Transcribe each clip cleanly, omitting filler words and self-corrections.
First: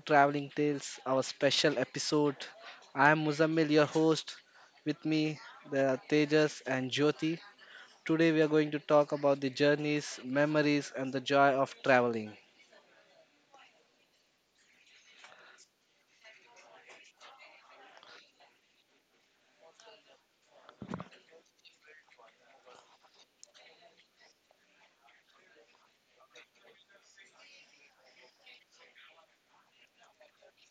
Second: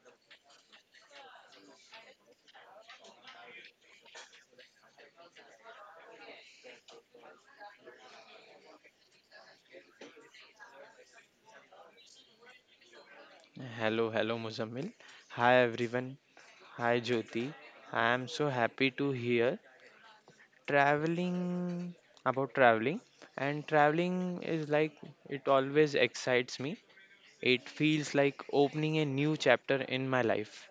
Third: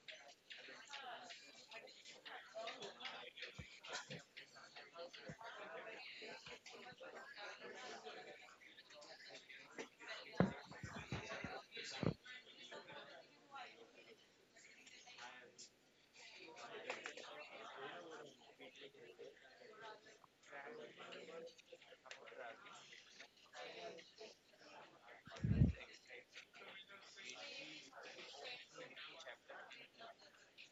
Traveling Tales, our special episode. I am Muzammil, your host. With me, there are Tejas and Jyoti. Today, we are going to talk about the journeys, memories, and the joy of traveling. Hello, hello, Muzammil. Hi, everyone. Hi, Jyoti. I am so happy to hear traveling about traveling, and traveling is like it always excites me. It feels like opening a new chapter in my life.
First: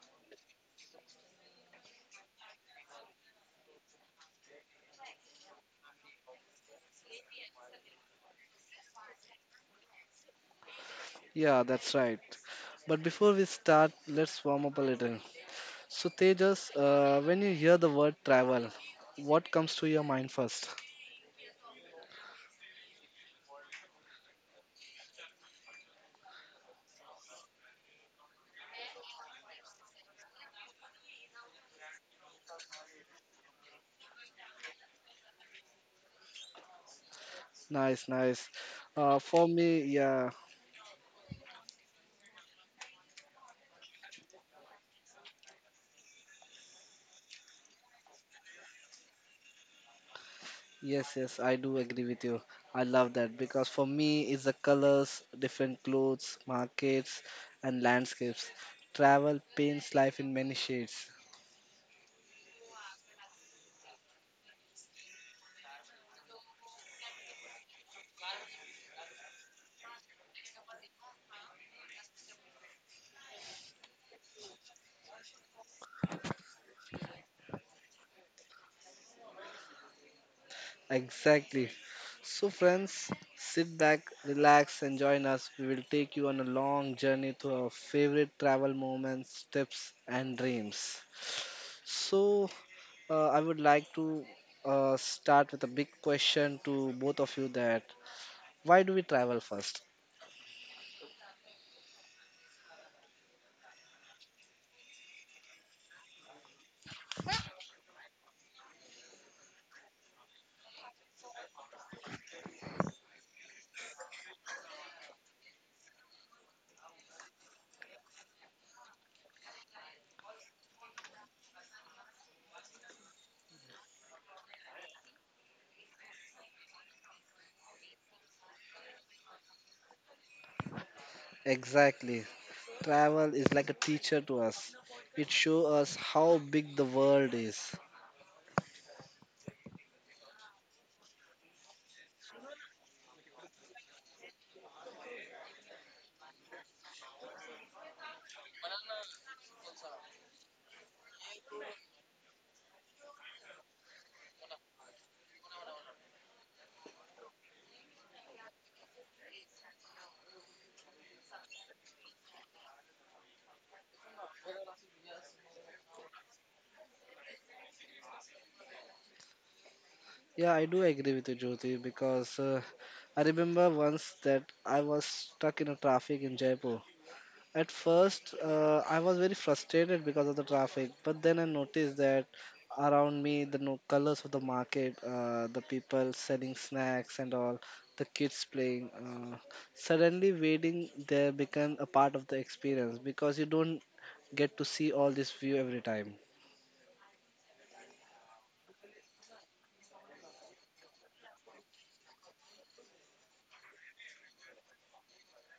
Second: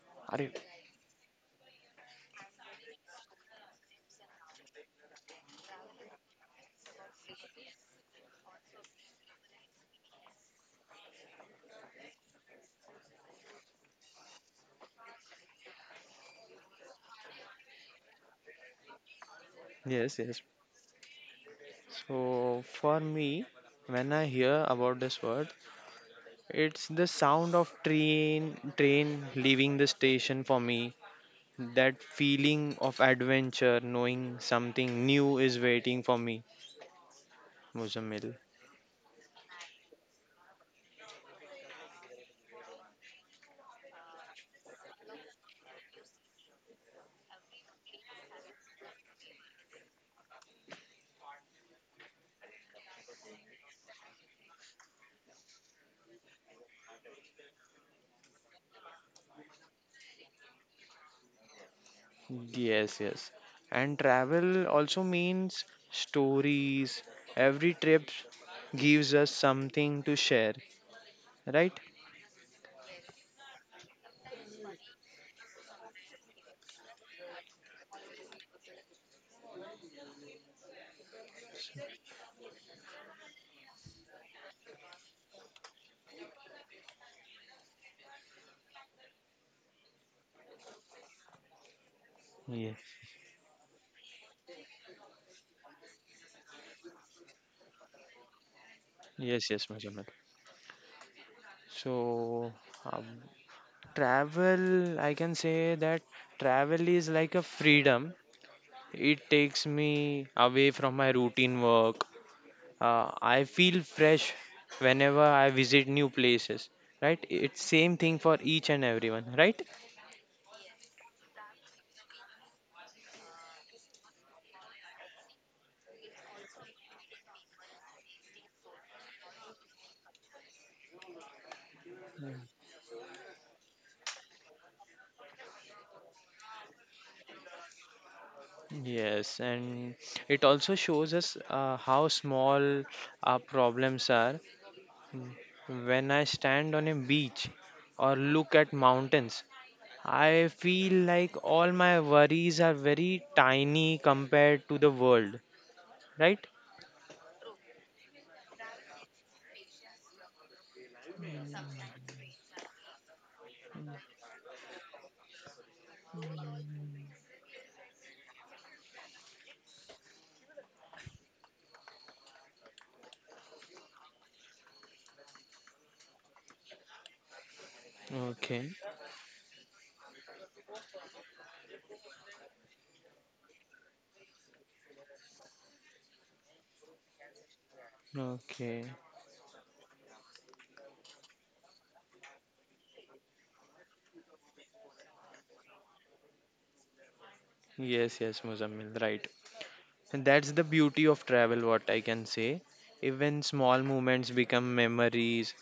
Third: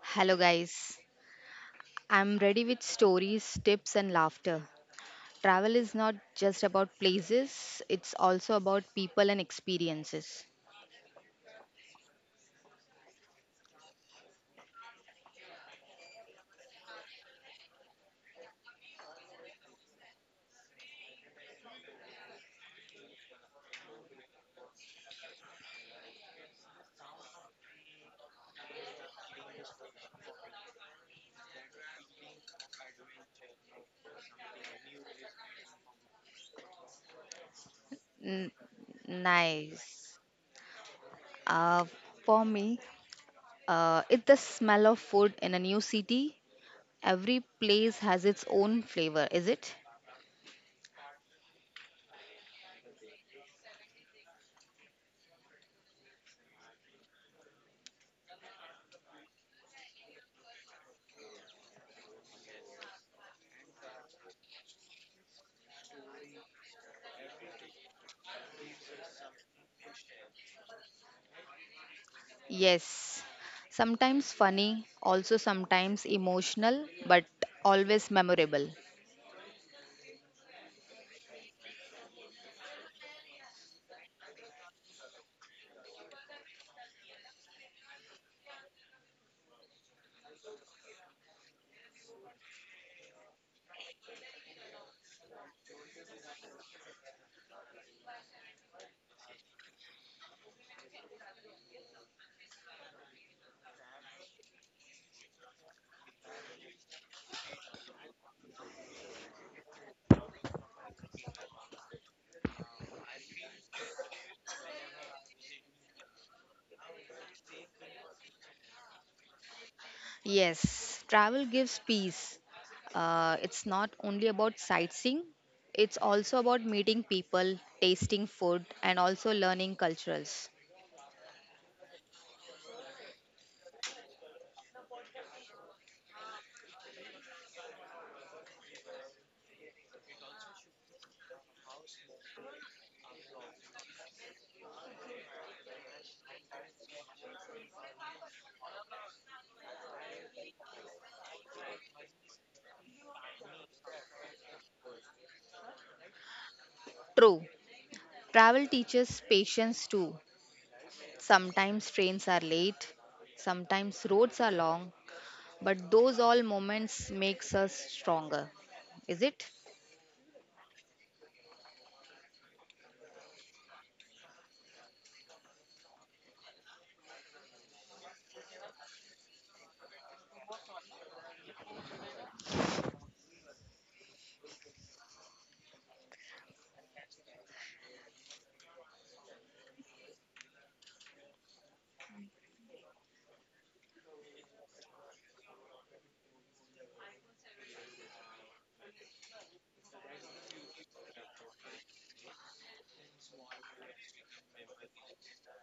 Hello, Are you? guys. I'm ready with stories, tips, and laughter. Travel is not just about places, it's also about people and experiences. Yeah, that's right. But before we start, let's warm up a little. So, Tejas, when you hear the word travel, what comes to your Yes, mind yes. first? So, for me, when I hear about this word, it's the sound of train leaving the station for me. That feeling of adventure, knowing something new is waiting for me, Nice, Muzammil. N- nice. For me, nice. yeah. Uh, for me, it's the smell of food in a new city. Every place has its own flavor, is it? Yes, yes, I do agree with you. I love that because for me, it's the colors, different clothes, markets, and landscapes. Travel paints life in many shades. Yes, yes. And travel also means stories. Every trip gives us something to share, right? Yes. Sometimes funny, also sometimes emotional, but always memorable. Exactly. So, friends, sit back, relax, and join us. We will take you on a long journey to our favorite travel moments, tips, and dreams. So, Yes, I would like to start with a big question to both of you that why do we travel yes, yes, first? Muzammil. So, um, travel, I can say that travel is like a freedom. It takes me away from my routine work. I feel fresh whenever I visit new places, right? It's same thing for each and everyone, right? Yes, travel gives peace. It's not only about sightseeing, it's also about meeting people, tasting food, and also learning cultures. Exactly. Travel is like a teacher to us. It shows us how big the world is. Yes, and it also shows us how small our problems are when I stand on a beach or look at mountains. I feel like all my worries are very tiny compared to the world, right? True, travel teaches patience too. Sometimes trains are late, sometimes roads are long, but those all moments makes us stronger. Is it? Yeah, I do agree with you, Jyoti, because I remember once that I was stuck in a traffic in Jaipur. At first, Okay. I was very frustrated because of the traffic, but then I noticed that around me, the no colors of the market, the people selling snacks and all, the kids Okay. playing. Suddenly, waiting there became a part of the experience because you don't get to see all this view every time. Yes, yes, Muzammil, right. And that's the beauty of travel, what I can say. Even small moments become memories,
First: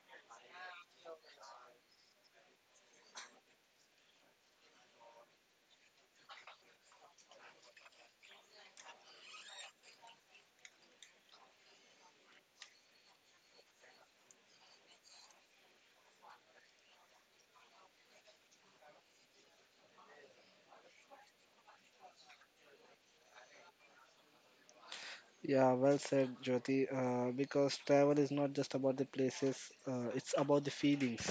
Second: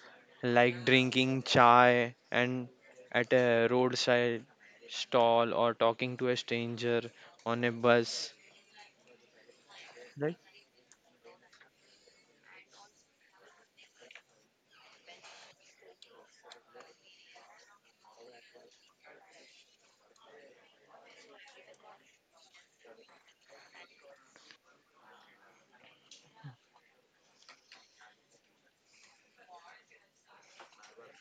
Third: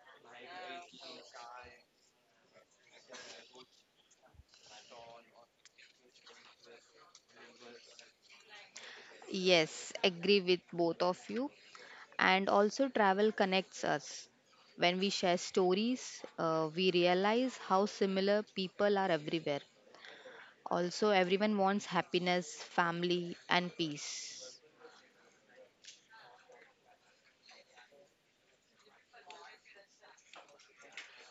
like drinking chai and at a roadside stall or talking to a stranger on a bus. Yes, Right? agree with both of you. And also, travel connects us. When we share stories, we realize how similar people are everywhere. Also, everyone wants happiness, family, and peace. Yeah, well said, Jyoti. Because travel is not just about the places, it's about the feelings.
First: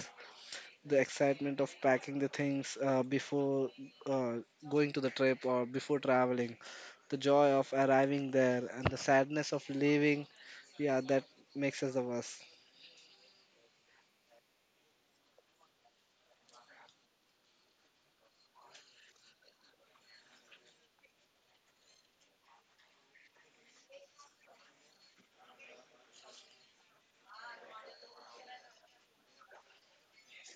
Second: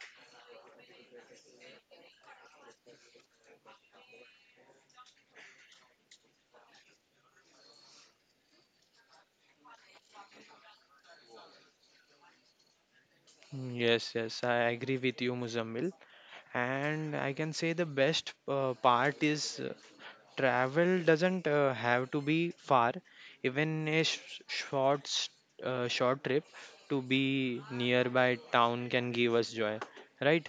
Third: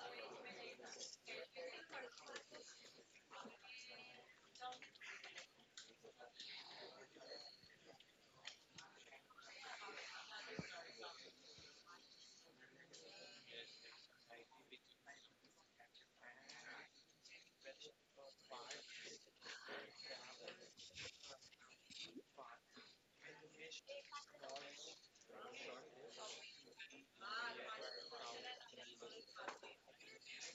The excitement of packing the things before uh, going to the trip or before traveling, the joy of arriving there, and the sadness of leaving. Yeah, that makes us the worst. Yes, yes, I agree with you, Muzammil. And I can say the best part is travel doesn't have to be far. Even a short trip to be nearby town can give us joy, right?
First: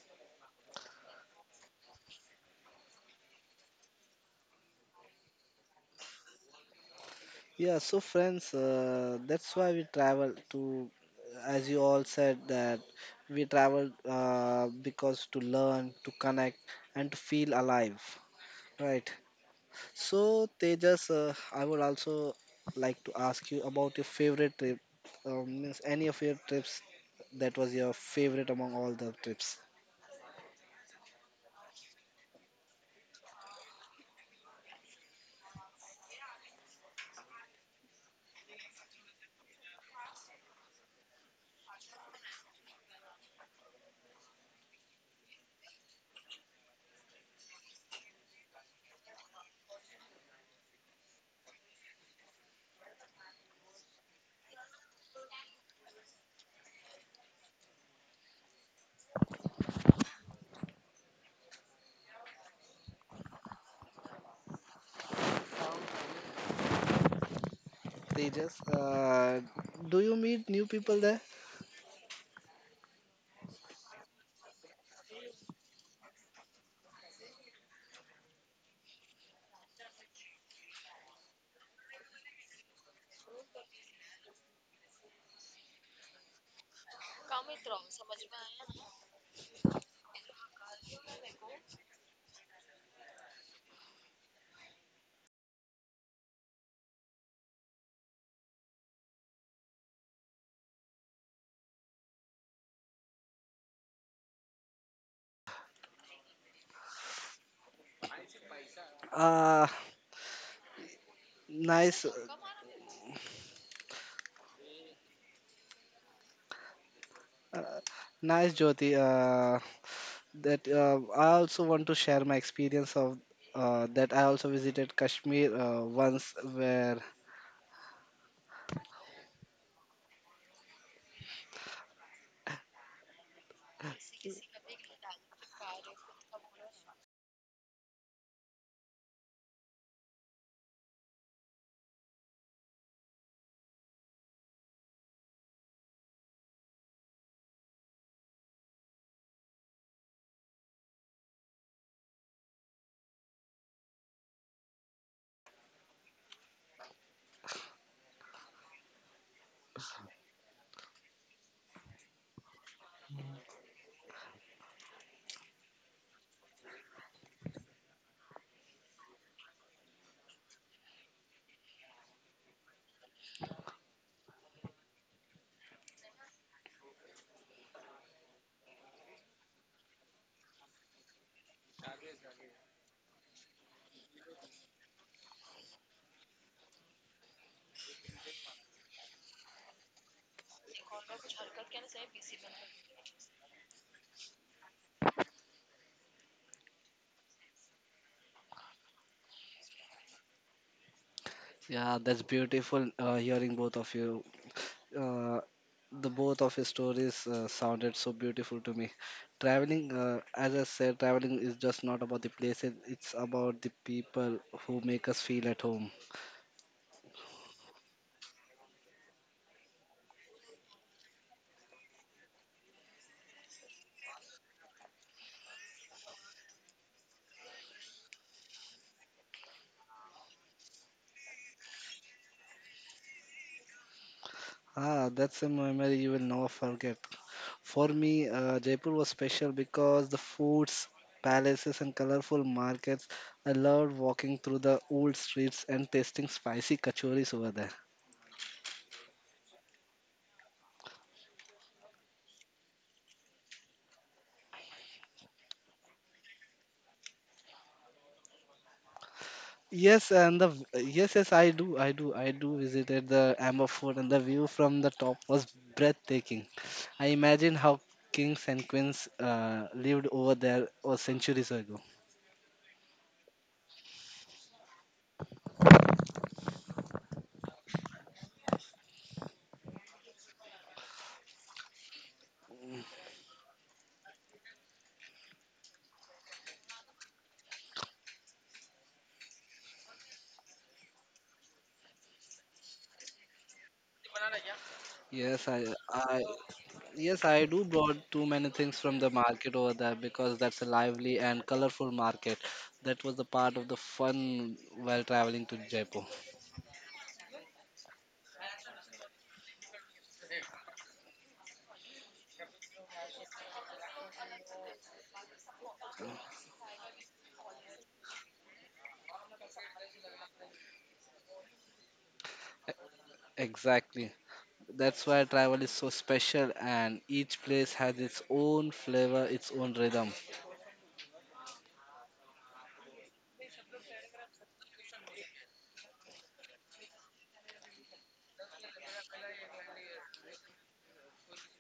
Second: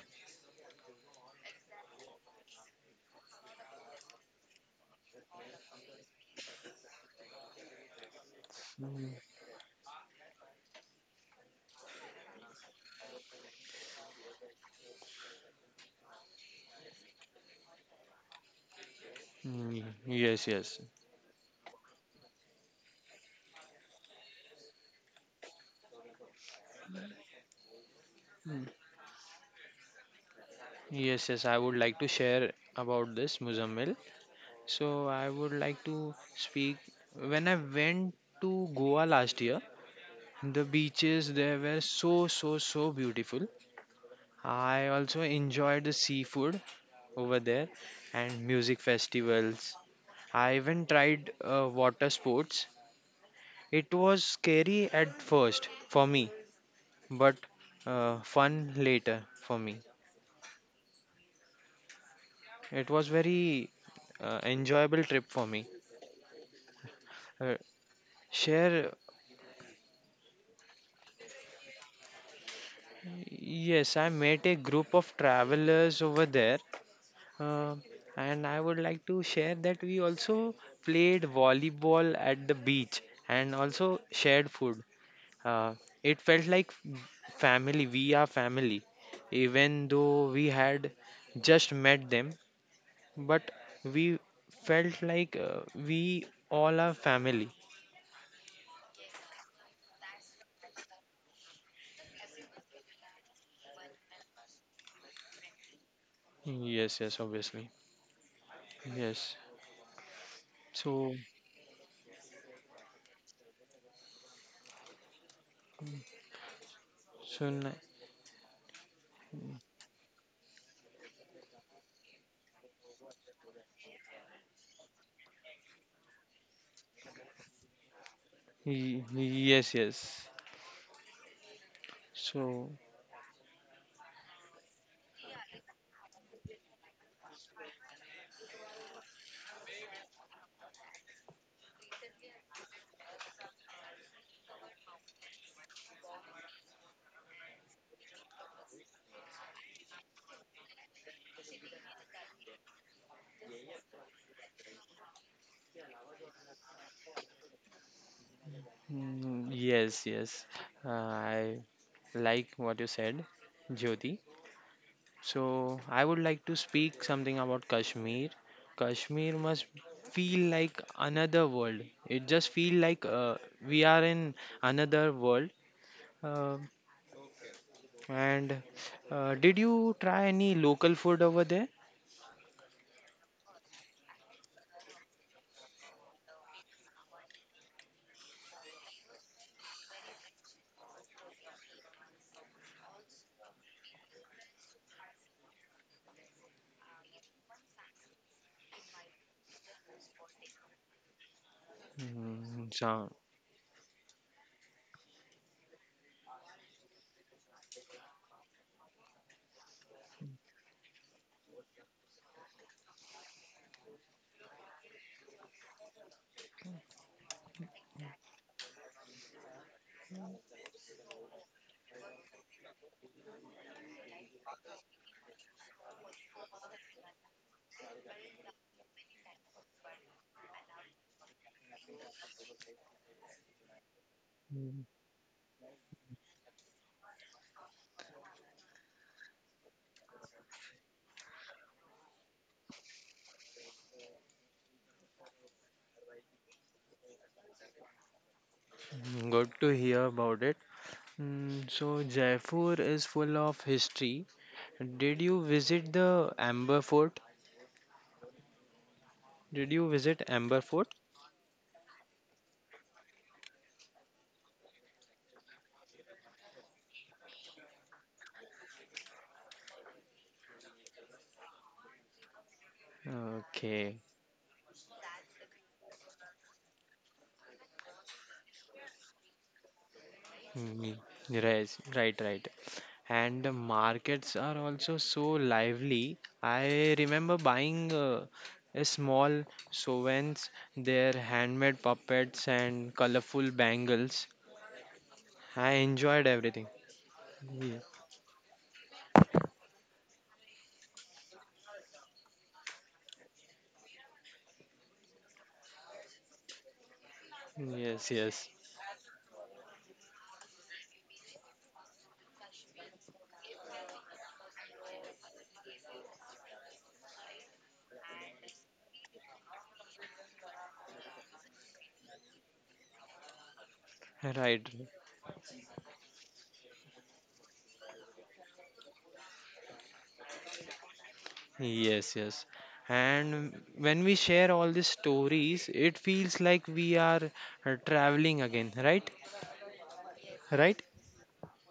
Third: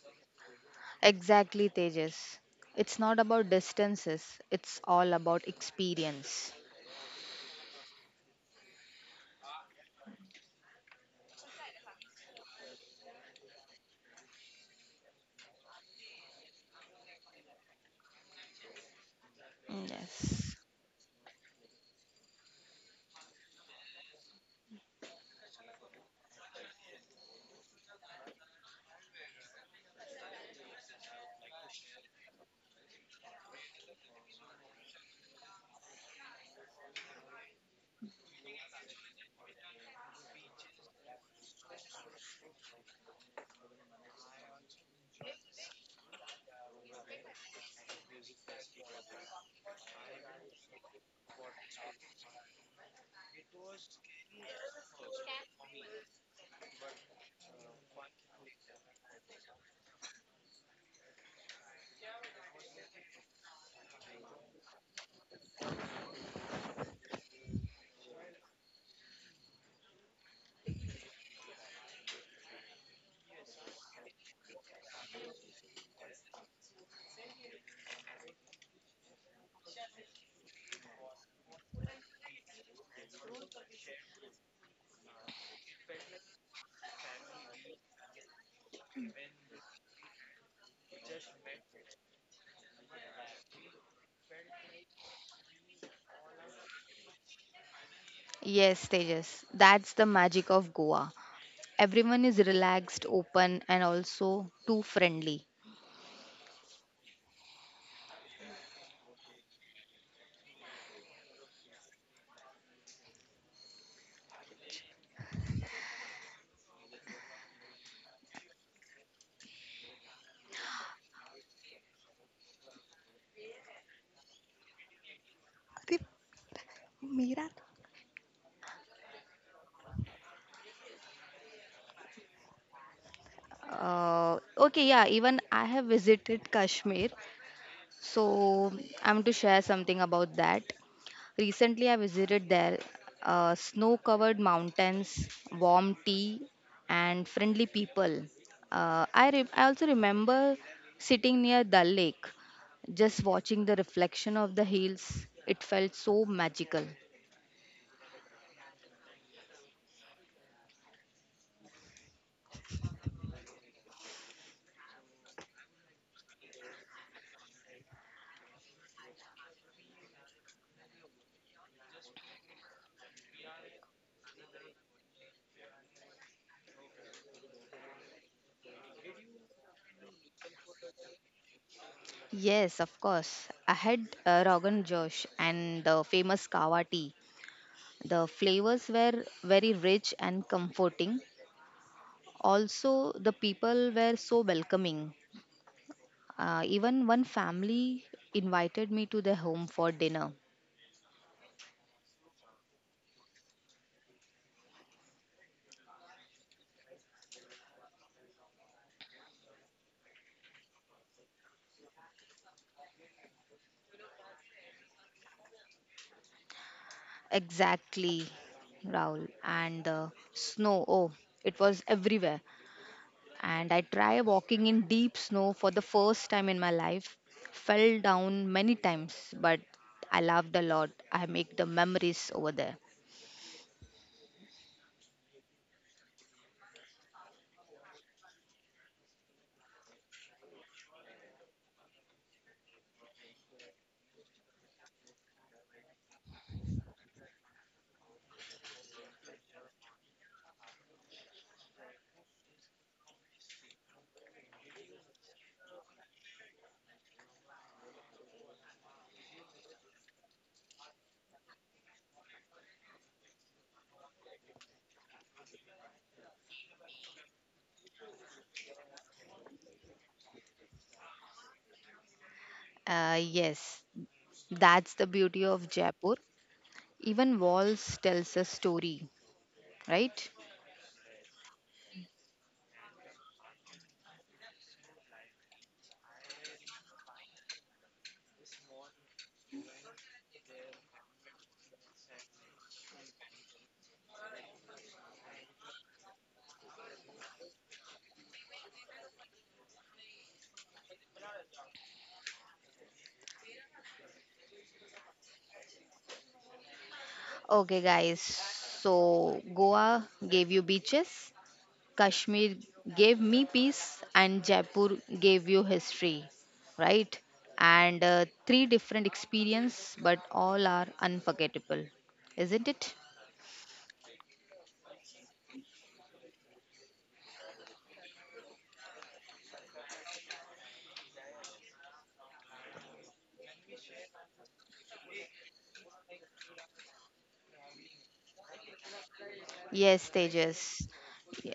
Exactly, Tejas. It's not about distances, it's all about experience. Yeah, so friends, Mm, that's why we travel to, as you all said, that we travel because to learn, to connect, and to feel alive, right? Mm, yes So, Yes. yes Tejas, I would also like to ask you about your favorite trip. Means any of your trips that was your favorite mm, among all the trips. Yes, yes, I would like to share about this, Muzammil. So, I would like to speak. When I went to Goa last year, the beaches there were so, so, so beautiful. I also enjoyed the seafood over there and music festivals. I even tried water sports. It was scary at first for me, but fun later for me. It was very enjoyable trip for me. Uh, Tejas, share, do you meet new people there? yes, I met a group of travelers over there, uh, and I would like to share that we also played volleyball at the beach and also shared food. Uh, it felt like family. We are family, even though we had just met them, but we felt like we all are family. Yes, Tejas. That's the magic of Goa. Everyone is relaxed, open, and also too friendly. Yes, yes, obviously. Yes. Uh, So, nice, so n- uh, Nice, Jyoti. That I also want to share my experience of that I also visited Kashmir once, where yes, yes. So, Okay, yeah, even I have visited Kashmir. So I'm to share something about that. Recently, I visited there. Snow-covered mountains, warm tea, and friendly people. I also remember sitting near Dal Lake, just watching the reflection of the hills. It felt so magical. Yes, yes. I like what you said, Jyoti. So I would like to speak something about Kashmir. Kashmir must feel like another world. It just feel like we are in another world. Uh, and did you try any local food over there? Yes, of course. I had Rogan Josh and the famous Kawa tea. The flavors were very rich and comforting. Also, the people were so welcoming. Even one family invited me to their home for dinner. yeah, that's Mm, so, beautiful hearing both of you uh, the both of his stories sounded so beautiful to me. Traveling, as I said, traveling is just not about the places; it's about the people who make us feel at home. Exactly, Rahul. And snow, oh, it was everywhere. And I tried walking in deep snow for the first time in my life. Fell down many times, but I laughed a lot. I make the memories over there. mm, Ah, that's a memory you will never forget. For me, Jaipur was special because the foods, palaces, and colorful markets. I loved walking through the old streets and tasting spicy kachoris over there. good to hear about it. Mm, so Jaipur is full of history. Did you visit the Amber Fort? Did you visit Yes, and Amber the Fort? yes, yes, I do visited the Amber Fort, and the view from the top was breathtaking. I imagine how kings and queens lived over there or centuries ago. Okay. Yes, that's the beauty of Jaipur. Even walls tells a story, right? Mm, yes, right, right. And the markets are also so lively. I remember buying a small souvenirs, their handmade puppets and colorful bangles. Yes, I I, enjoyed I, everything. yes, I Ye- do brought too many things from the market over there because that's a lively and colorful market. That was the part of the fun while traveling to Jaipur. Okay, Yes, guys. yes. So Goa gave you beaches, Kashmir gave me peace, and Jaipur gave you history, right? And three different experience, but all are unforgettable, isn't it? Exactly. Right. That's why travel is so special, and each place has its own flavor, its own rhythm. Yes, yes. And when we share all these stories, it feels like we are traveling again, right? Yes, Right? Tejas.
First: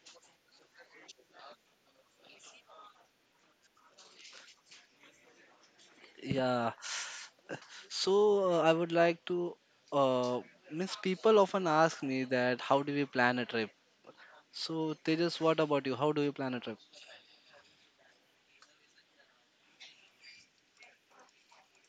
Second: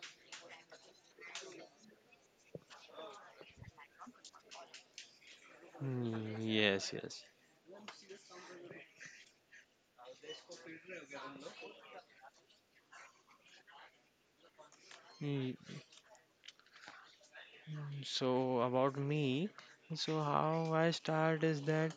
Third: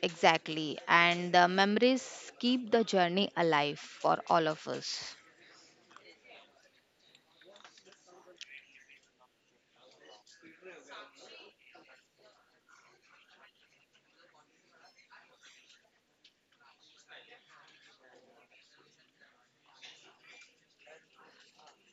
Exactly. And the memories keep the journey alive for all of us. Mm, Yeah. yes, yes. So I would like to. Uh, means people often ask me that how do we plan a trip? So Tejas, what about you? How do you plan a trip? So about me, so how I start is that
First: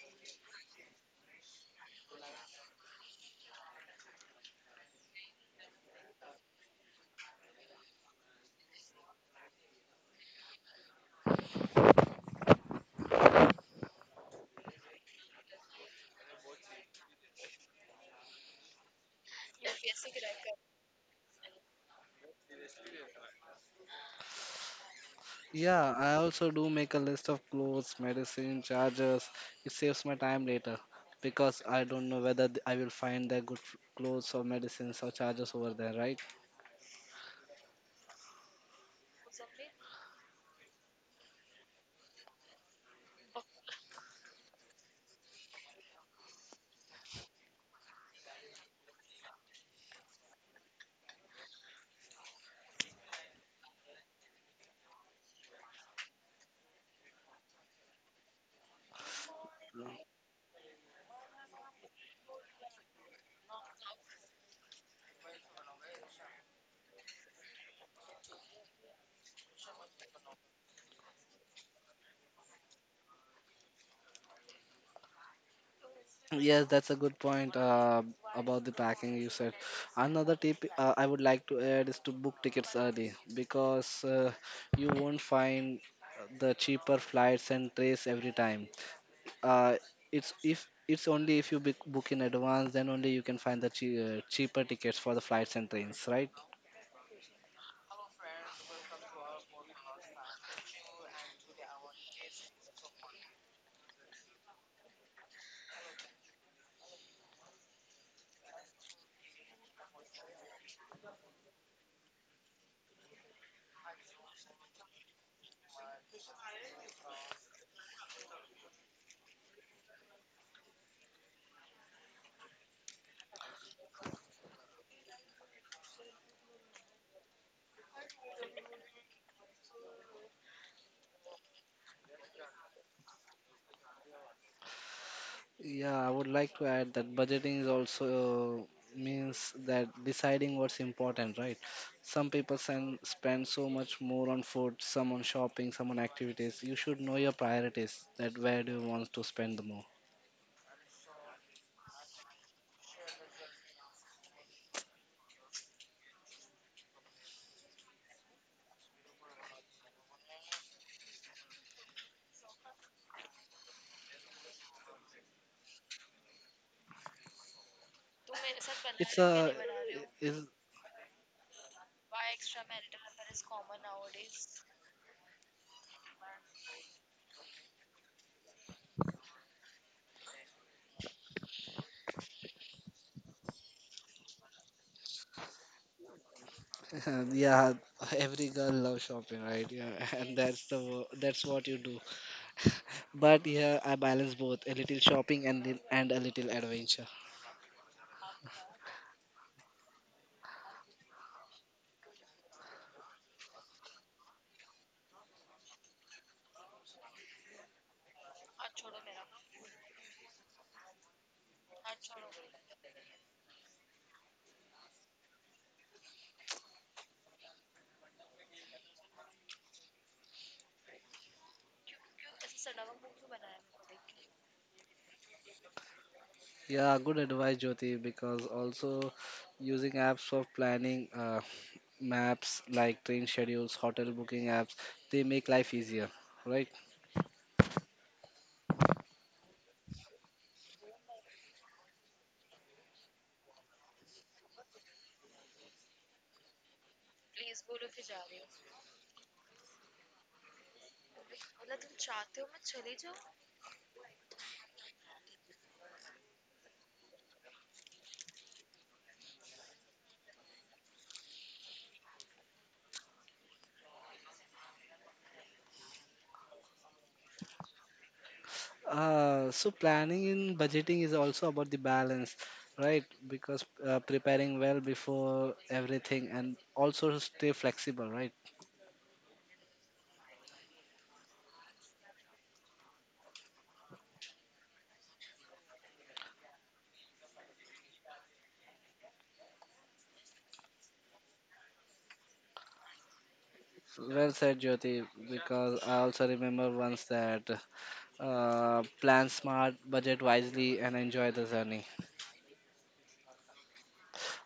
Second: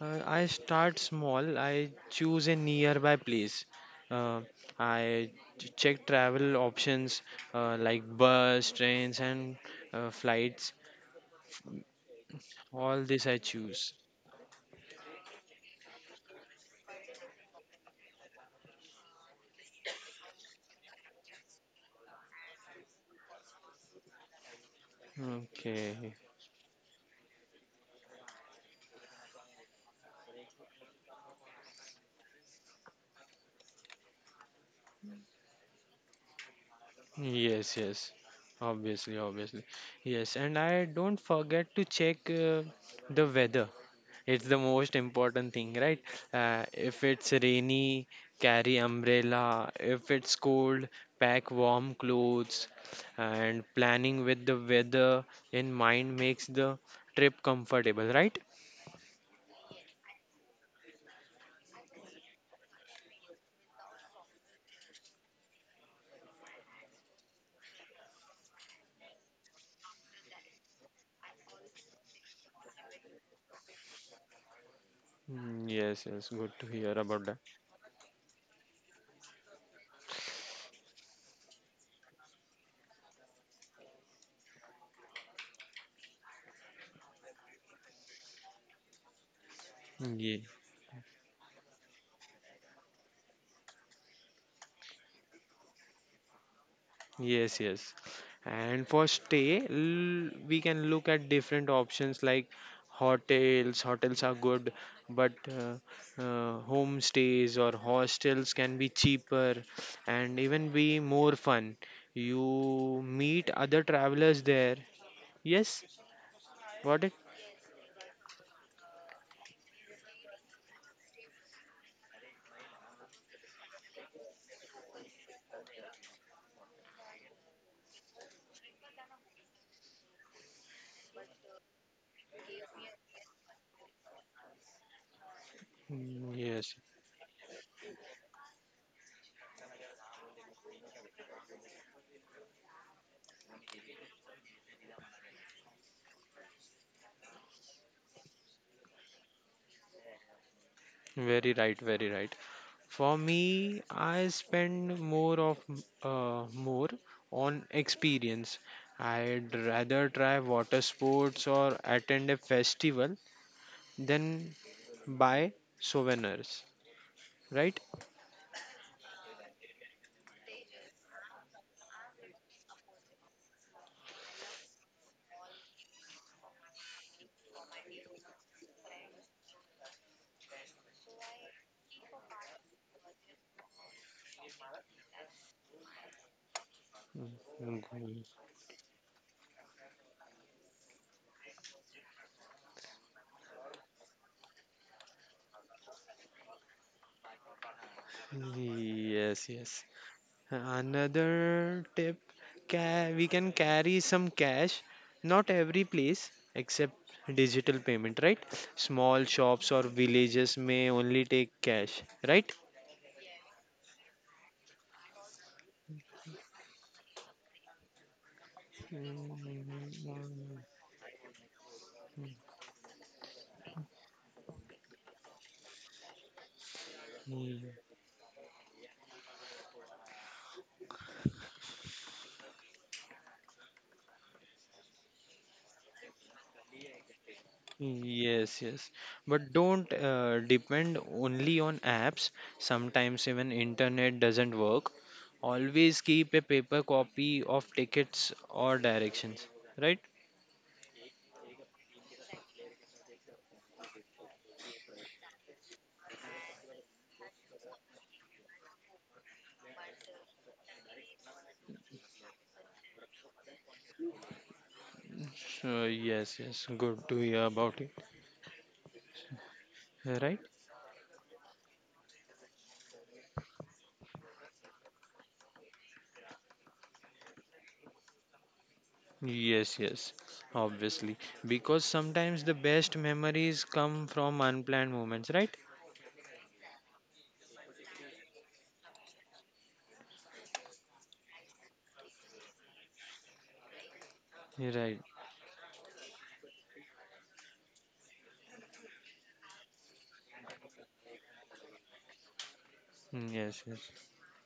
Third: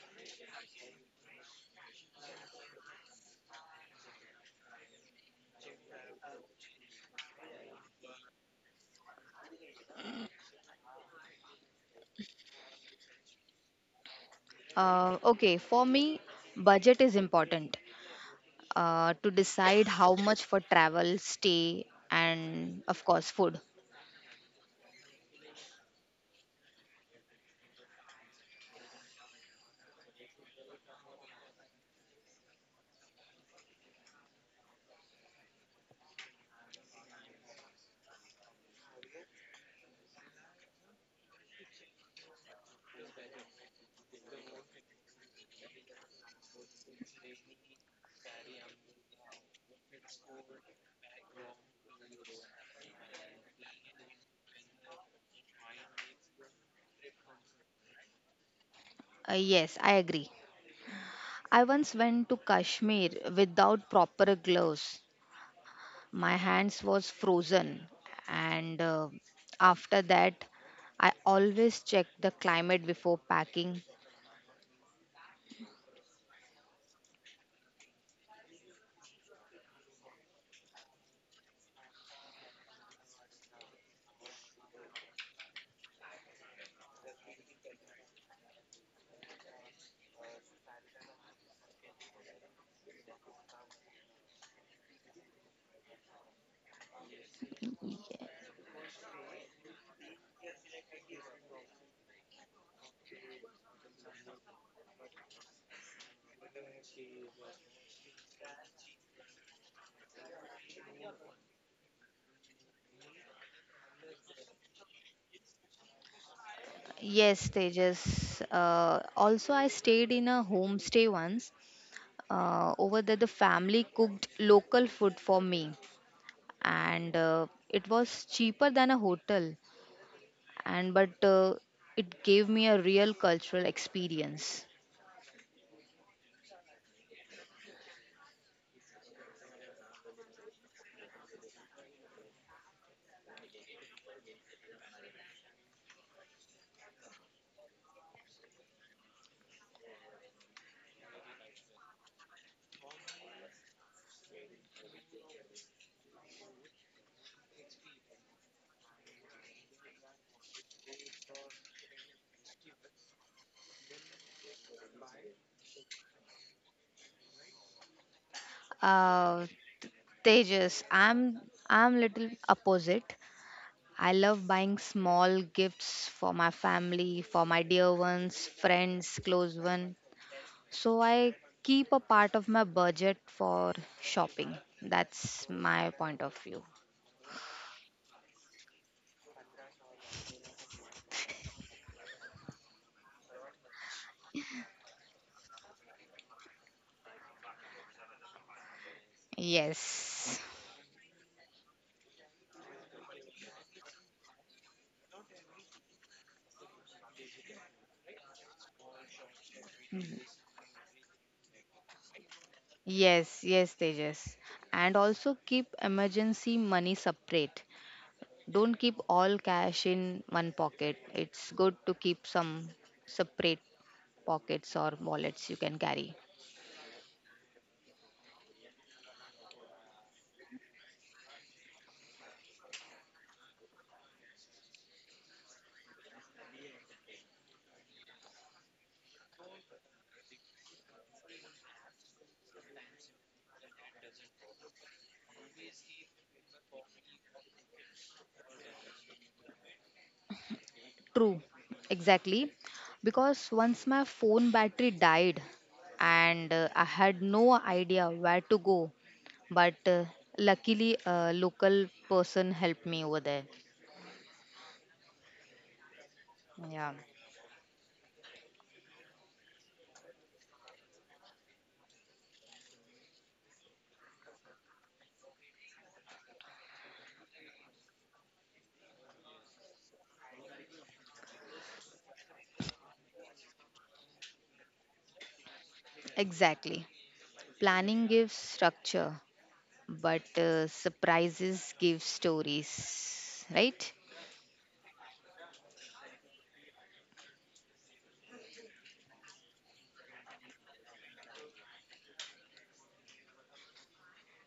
I start small. I choose a nearby place. Uh, I check travel options like bus, trains, and flights. All this I choose. Okay, for me, budget is important to decide how much for travel, stay, and of course, food. Yeah, Okay. I also do make a list of clothes, medicine, chargers. It saves my time later because I don't know whether I will find the good clothes or medicines or chargers over there, right? Yes, yes. Obviously, obviously. Yes, and I don't forget to check the weather. It's the most important thing, right? If it's rainy, carry umbrella. If it's cold, pack warm clothes. And planning with the weather in mind makes the trip comfortable, right? Yes, I agree. I once went to Kashmir without proper gloves. My hands was frozen, and after that, I always check the climate before packing. Mm, yes, yes, good Yes, to that's hear a good about point about the packing you said. Another tip I would like to add is to book tickets early because you won't find the cheaper flights and trains every time. Uh, it's that. if it's only if you book in advance, then only you can find the cheaper tickets for the flights and trains, right? Yes, yes. Y- And for stay, we can look at different options like hotels. Hotels are good, but homestays or hostels can be cheaper and even be more fun. You meet other travelers there. Yes, got it? Yes, Tejas. Also, I stayed in a homestay once. Over there, the family cooked local food for me and it was cheaper than a hotel and but it gave me a real cultural experience. Yeah, I would Mm, like to yes, add that budgeting is also means that deciding what's important, right? Some people spend so much more on food, some on shopping, some on activities. You should know your priorities, that where do you want to spend the more. very right, very right. For me, I spend more of more on experience. I'd rather try water sports or attend a festival than buy souvenirs, right? It's uh, a is Tejas, I'm little opposite. I love buying small gifts for my family, for my dear ones, friends, close one. So I keep a part of my budget for shopping. That's my point of view. yeah, Mhm. every girl loves shopping, right? Yeah, and that's the that's what you do. But yeah, I balance both, a little shopping and a little adventure. Yes, yes. Yes. Another tip, we can carry some cash, not every place except digital payment, right? Small shops or villages may only take cash, right? Yes, yes, Tejas. And also keep emergency money separate. Don't keep all cash in one Mm, pocket. It's good to keep some separate pockets or wallets you can carry. Yeah, good advice, Jyoti, because also using apps for planning maps like train schedules, hotel booking apps, they make life easier, right? yes, yes. But don't depend only on apps. Sometimes even internet doesn't work. Always keep a paper copy of tickets or directions, right? True, exactly. Because once my phone battery died and I had no idea where to go, but luckily a local person helped me over there. So, yes, yes. Yeah, Good to hear about it, So planning right? and budgeting is also about the balance, right? Because preparing well before everything and also stay flexible, right? Yes, yes. Obviously, because sometimes the best memories come from unplanned moments, right? exactly. Planning gives structure but surprises give stories, right? Well said, Right. Jyoti, because I also remember once that plan smart, budget wisely, and enjoy the journey. Mm, yes, yes.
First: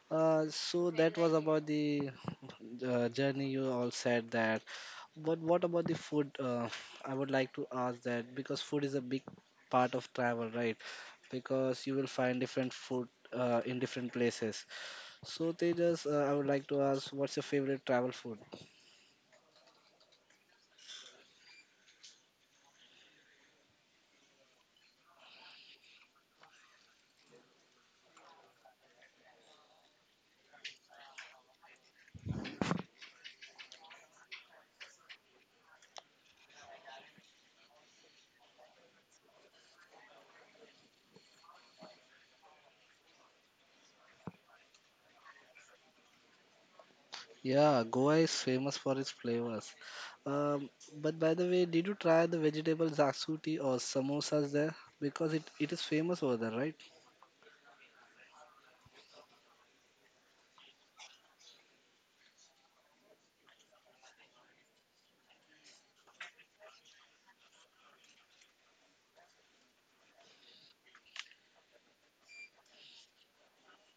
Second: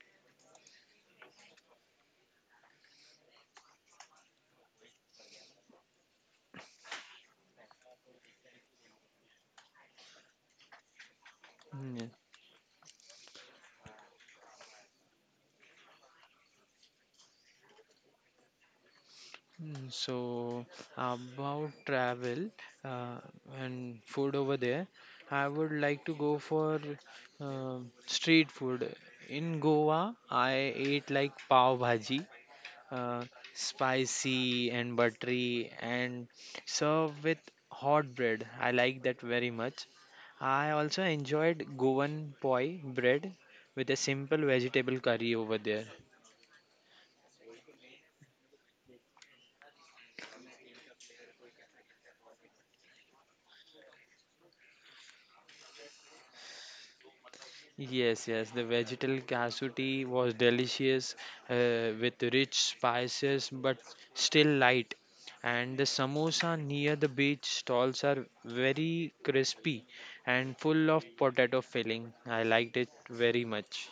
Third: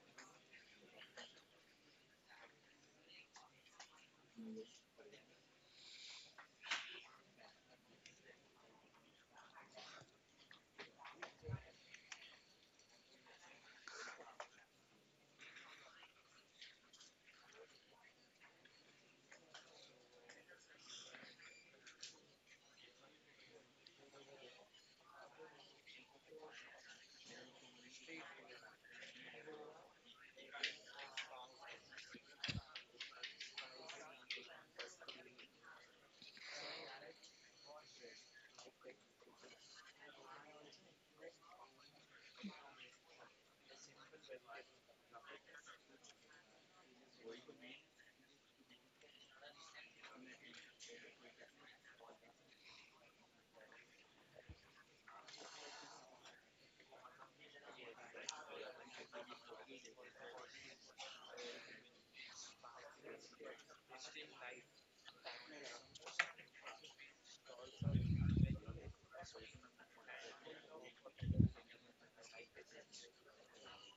So that was about the journey. You all said that, but what about the food? I would like to ask that because food is a big part of travel, right? Because you Mm, yeah. will find different food in different places. So Tejas, I would like to ask, what's your favorite travel food? Mm, so about travel uh, and food over there, I would like to go for street food. In Goa, I ate like pav bhaji, uh, spicy and buttery, and served with hot bread. I like that very much. I also enjoyed Goan poi bread with a simple vegetable curry over there. Yeah, Goa is famous for its flavors. Um, but by the way, did you try the vegetable zaksuti or samosas there? Because it is famous over there, right? Yes, yes, the vegetable casuti was delicious with rich spices but still light. And the samosa near the beach stalls are very crispy and full of potato filling. I liked it very much.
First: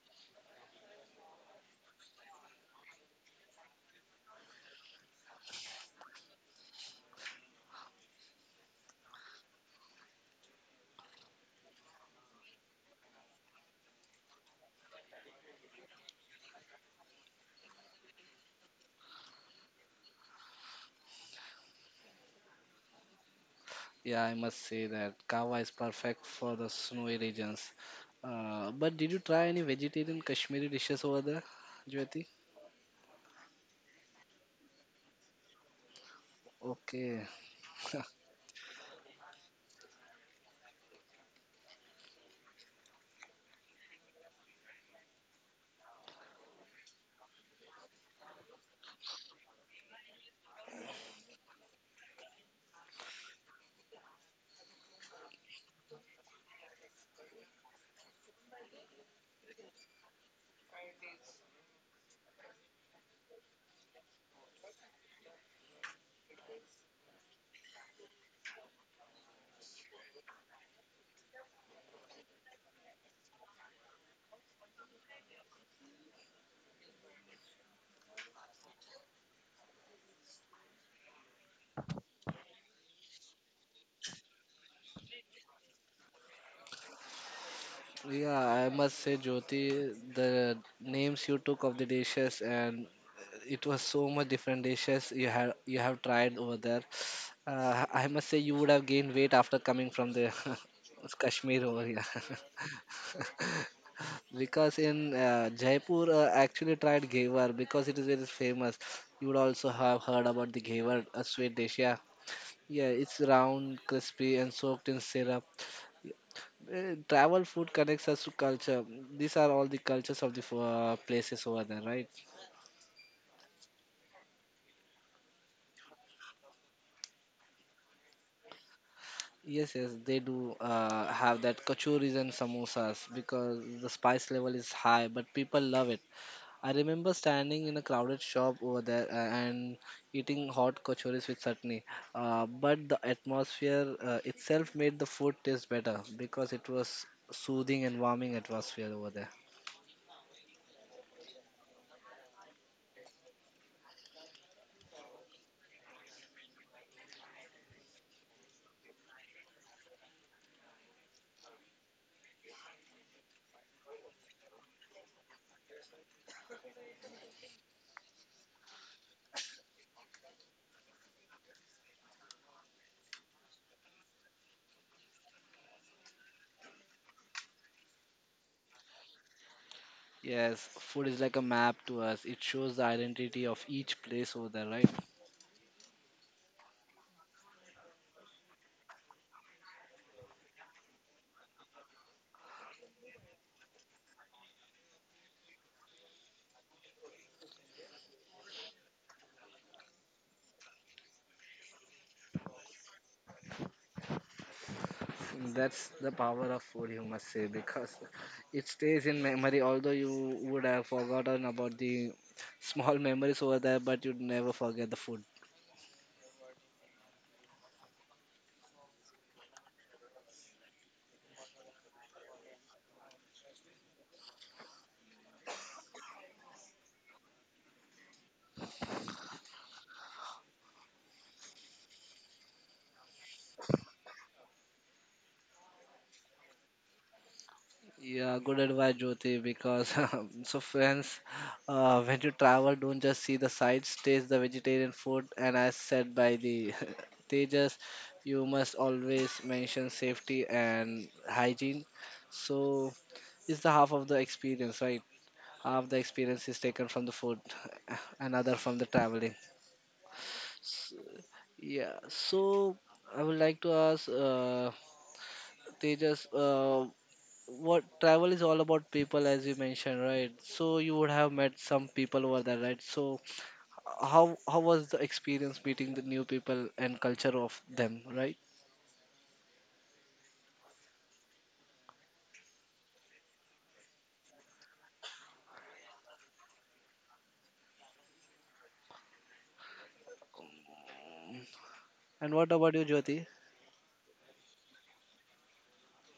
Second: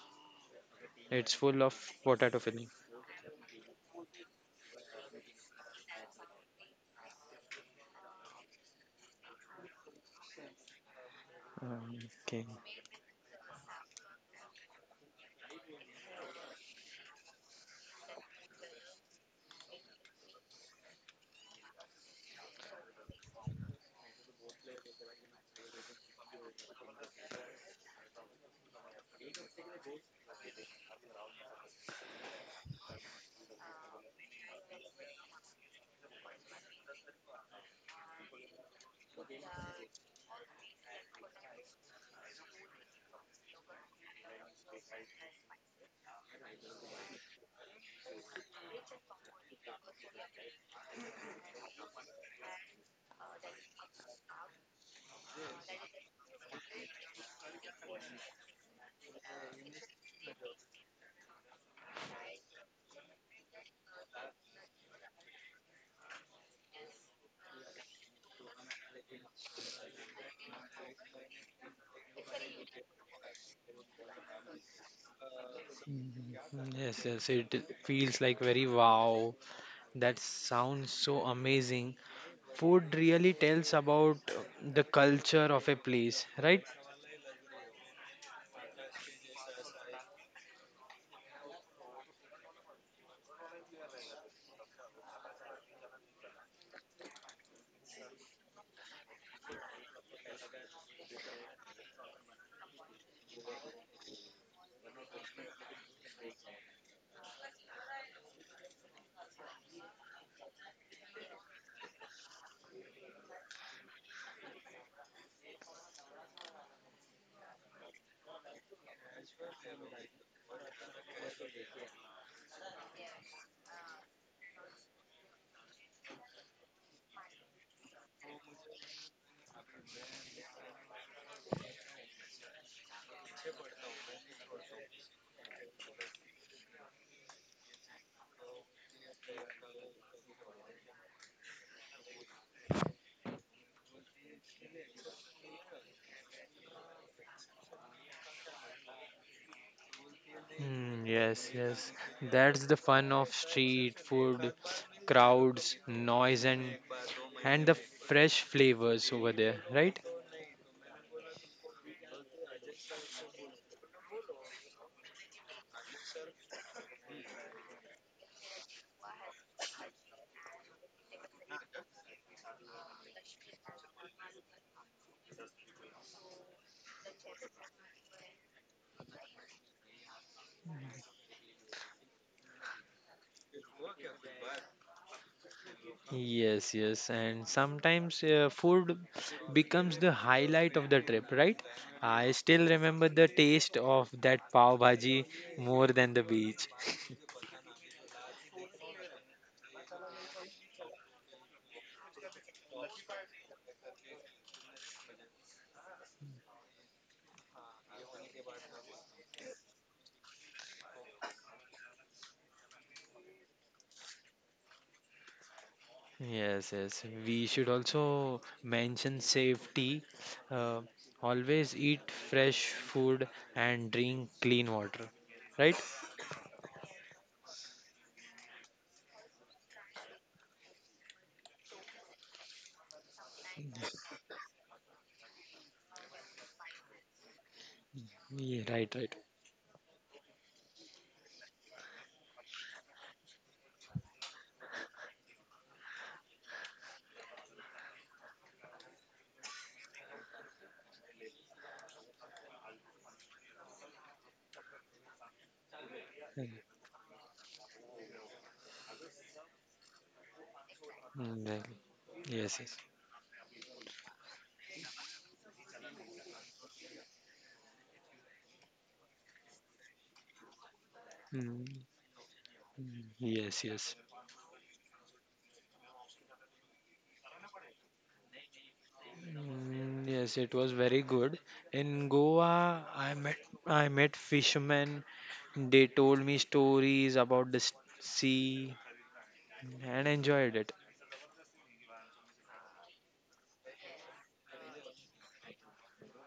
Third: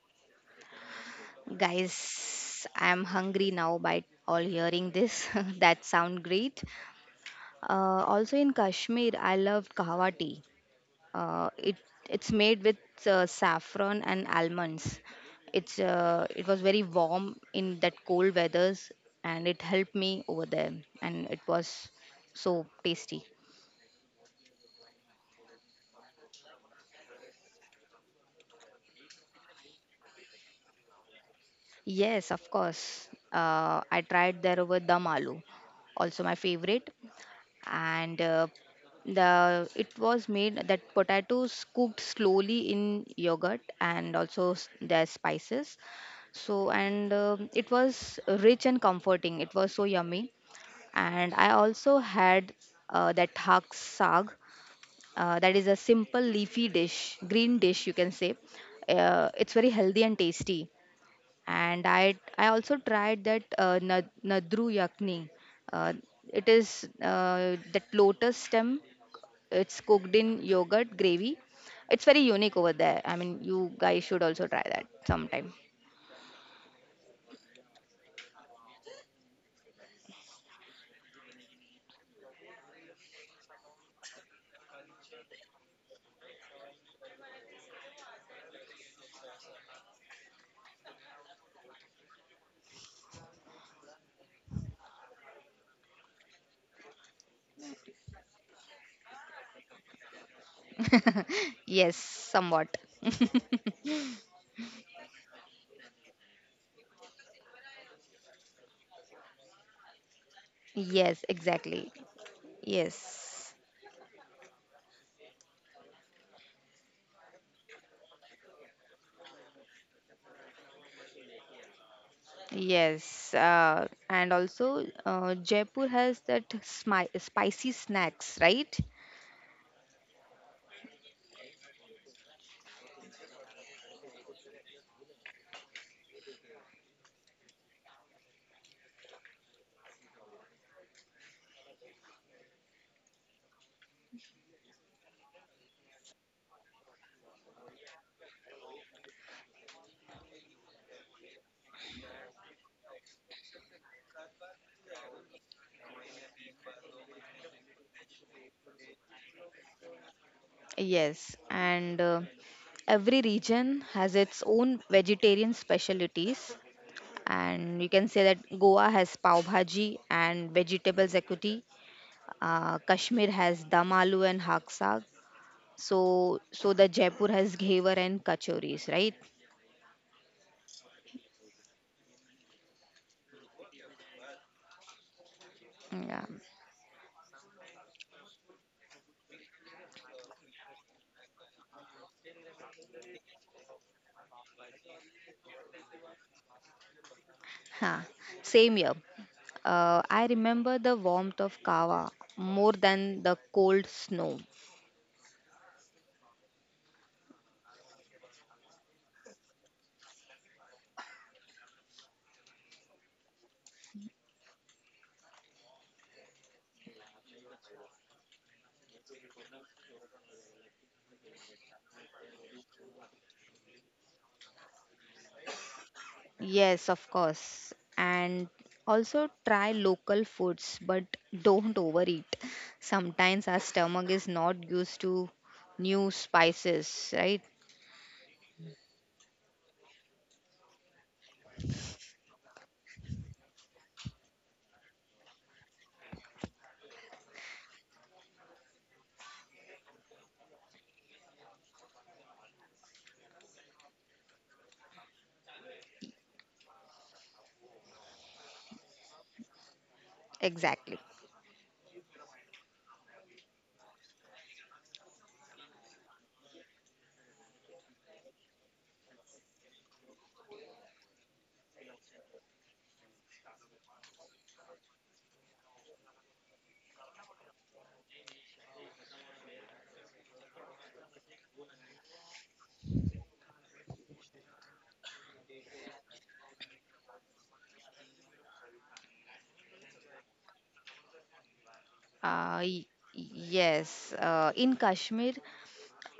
It's full of potato Guys, filling. I'm hungry now by all hearing this. That sound great. Also in Kashmir, I loved kahwa tea. It Um, it's Okay. made with saffron and almonds. It was very warm in that cold weathers, and it helped me over there, and it was so tasty. Yeah, I must say that kava is perfect for the snowy regions. But did you try any vegetarian Kashmiri dishes over there, Jyoti? Yes, of course. I tried there over dum aloo, also my favorite, Okay. and the it was made that potatoes cooked slowly in yogurt and also their spices. So and it was rich and comforting. It was so yummy, and I also had that hak saag. That is a simple leafy dish, green dish you can say. It's very healthy and tasty, and I also tried that nadru yakni. Uh, it is that lotus stem. It's cooked in yogurt gravy. It's very unique over there. I mean, you guys should also try that sometime. Mhm. Yes, yes, it feels like very wow. That sounds so amazing. Food really tells about the culture of a place, right? Yeah, I must say, Jyoti, the names you took of the dishes and it was so much different dishes you have tried over there. I must say you would have gained weight after coming from the Kashmir over Yes, here. somewhat. Because in Jaipur actually tried Ghewar because it is very famous. You would also have heard about the Ghewar, a Yes, sweet dish. exactly. Yeah, yeah, it's Yes. round, crispy, and soaked in syrup. Travel food connects us to culture. These are all the cultures of the places over there, right? Yes, and also Jaipur has that spicy snacks, right? Yes, yes, they do have that kachoris and samosas because the spice level is high, but people love it. I remember standing in a crowded shop over there and eating hot kachoris with chutney. But the atmosphere itself made the food taste better because it was soothing and warming atmosphere over there. Mm, yes, yes. That's the fun of street food, crowds, noise, and the fresh flavors over there, right? Yes, and every region has its own vegetarian specialties, and you can say that Goa has pav bhaji and vegetable zakuti. Kashmir has dam aloo and hak saag. So the Jaipur has ghevar and kachoris, right? Yes, food is like a map to us. It shows the identity of each place over there, right? Yeah. Yes, yes. And sometimes food becomes the highlight of the trip, right? I still remember the taste of that pav bhaji more than the beach. Huh. Same here. I remember the warmth of kava more than the cold snow. That's the power of food, you must say, because it stays in memory. Although you would have forgotten about the small memories over there, but you'd never forget the food. Yes, yes. We should also mention safety. Uh, always eat fresh food and drink clean water. Right? Yes, of course. And also try local foods, but don't overeat. Sometimes our stomach is not used to new spices, right? Yeah, Yeah, good right, advice, right. Jyoti. Because so, friends, when you travel, don't just see the sights, taste the vegetarian food, and as said by the Tejas, you must always mention safety and hygiene. So, it's the half of the experience, right? Half the Mm, experience is taken from the food, another from the traveling. Exactly. mm, right. Yeah, Yes, yes. so I would like to ask Tejas. What travel is all about people as you mentioned, right? So you would have Mm, met some people over there, right? mm, So yes, yes. How was the experience meeting the new people and culture of them, right? Mm, yes, it was very good. In Goa, I met fishermen. They told me stories about the sea and enjoyed it. And what Uh, about you, y- Jyoti? yes. In Kashmir,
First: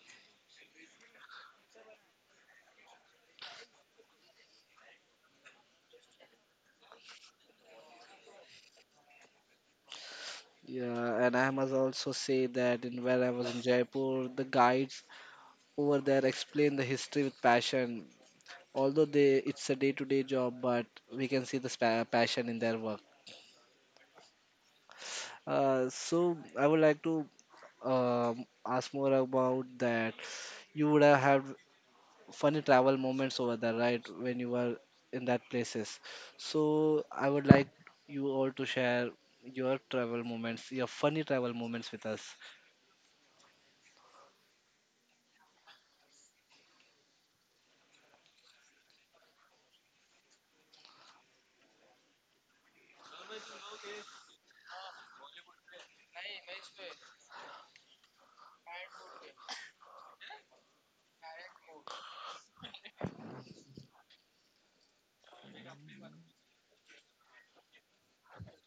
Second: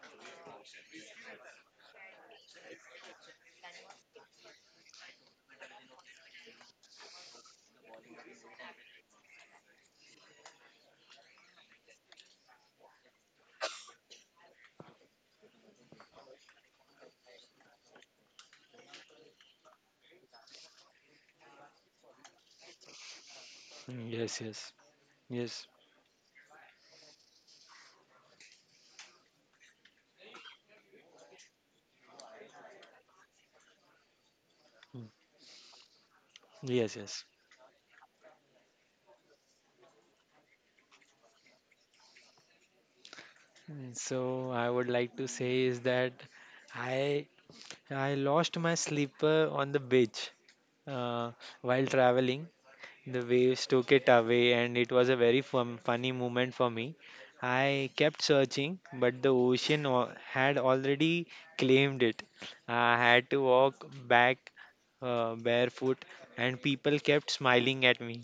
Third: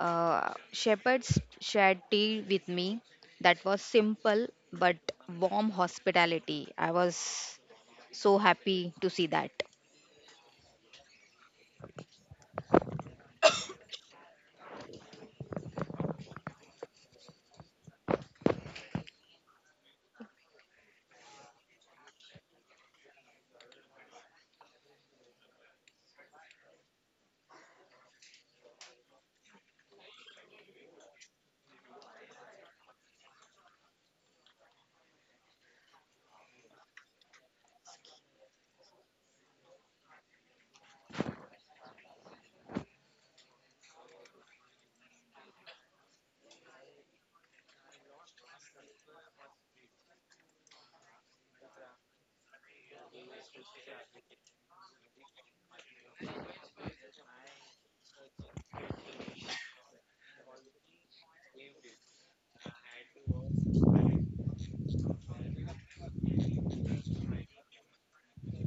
shepherds shared tea with me. That was simple but warm hospitality. I was so happy to see that. Yeah, and I must also say that in where I was in Jaipur, the guides over there explain the history with passion, although they it's a day-to-day job, but we can see the passion in their work. Mm, yes, yes, yes. So I would like to ask more about that. You would have had funny travel moments over there, right? When you were Mm, in that places. yes, So yes. I would like you all to share your travel moments, your funny travel moments with us. Mm, so I would like to say is that I I lost my slipper on the beach uh, while traveling. The waves took it away, and it was a very fun, funny moment for me. I kept searching, but the ocean had already claimed it. I had to walk back barefoot, and people kept smiling at me.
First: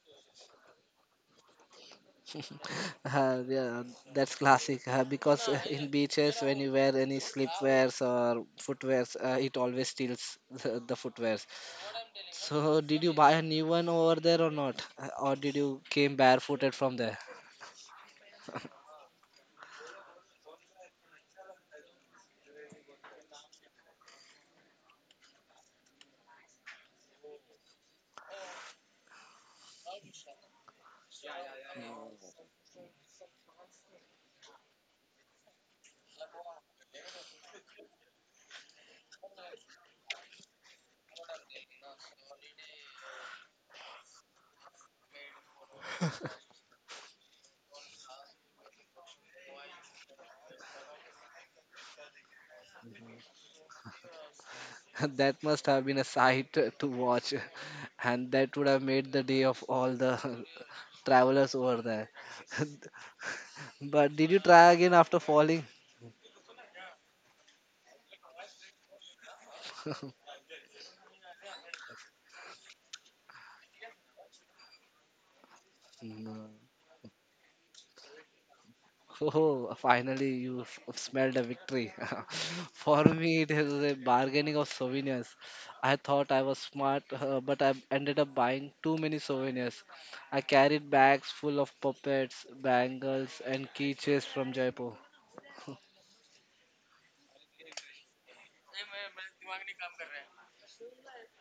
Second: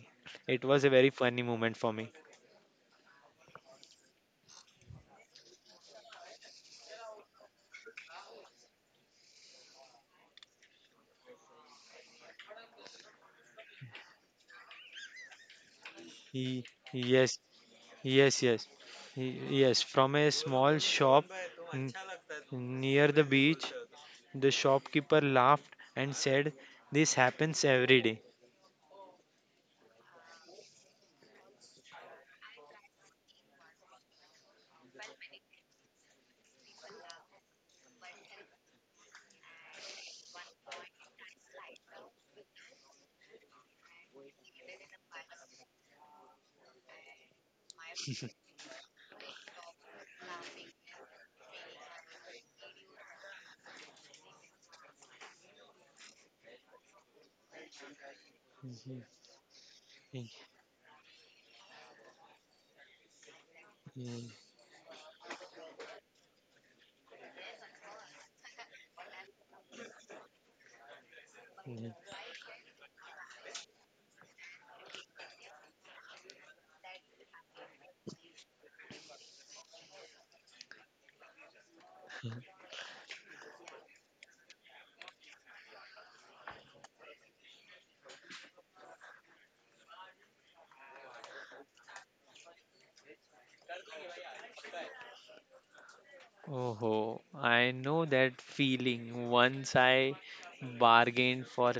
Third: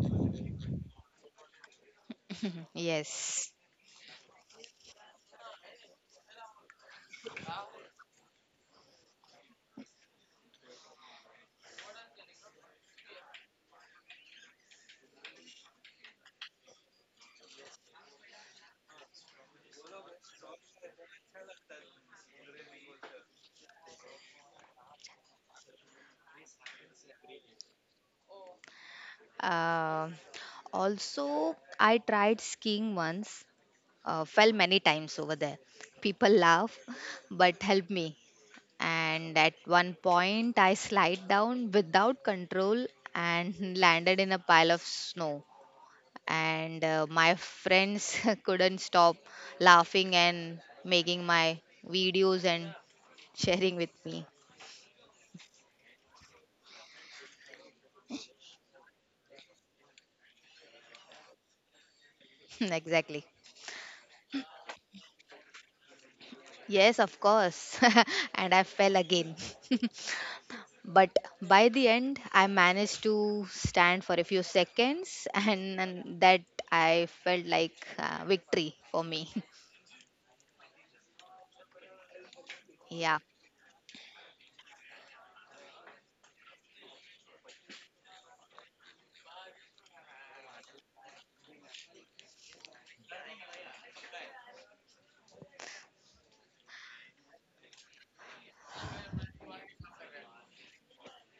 It was a very funny moment for me. Yes. Yeah, that's classic. Because in beaches, when you wear any slipwears or footwears, it always steals the footwears. So, did you buy a new one over there or not? Or did you came Ye- barefooted from there? Yes, Yes, yes, yes. From a small shop n- near the beach, the shopkeeper laughed and said, "This happens every day." Um Also, I tried skiing once, fell many times over there. People laugh, but help me. And at one point, I slide down without control and landed in a pile of snow. And my friends couldn't stop laughing and making my videos and sharing with me. That must have been a sight to watch, and that would have made the day of all the travelers over there. Exactly. But did you try again after falling? Yes, of course. And I fell again. But by the end, I managed to stand for a few seconds, and that No. I felt like victory for me. Oh, finally you smelled a victory. For Yeah, me, it is a bargaining of souvenirs. I thought I was smart, but I ended up buying too many souvenirs. I carried bags full of puppets, bangles, and keychains from Jaipur. Oh, I know that feeling. Once I bargained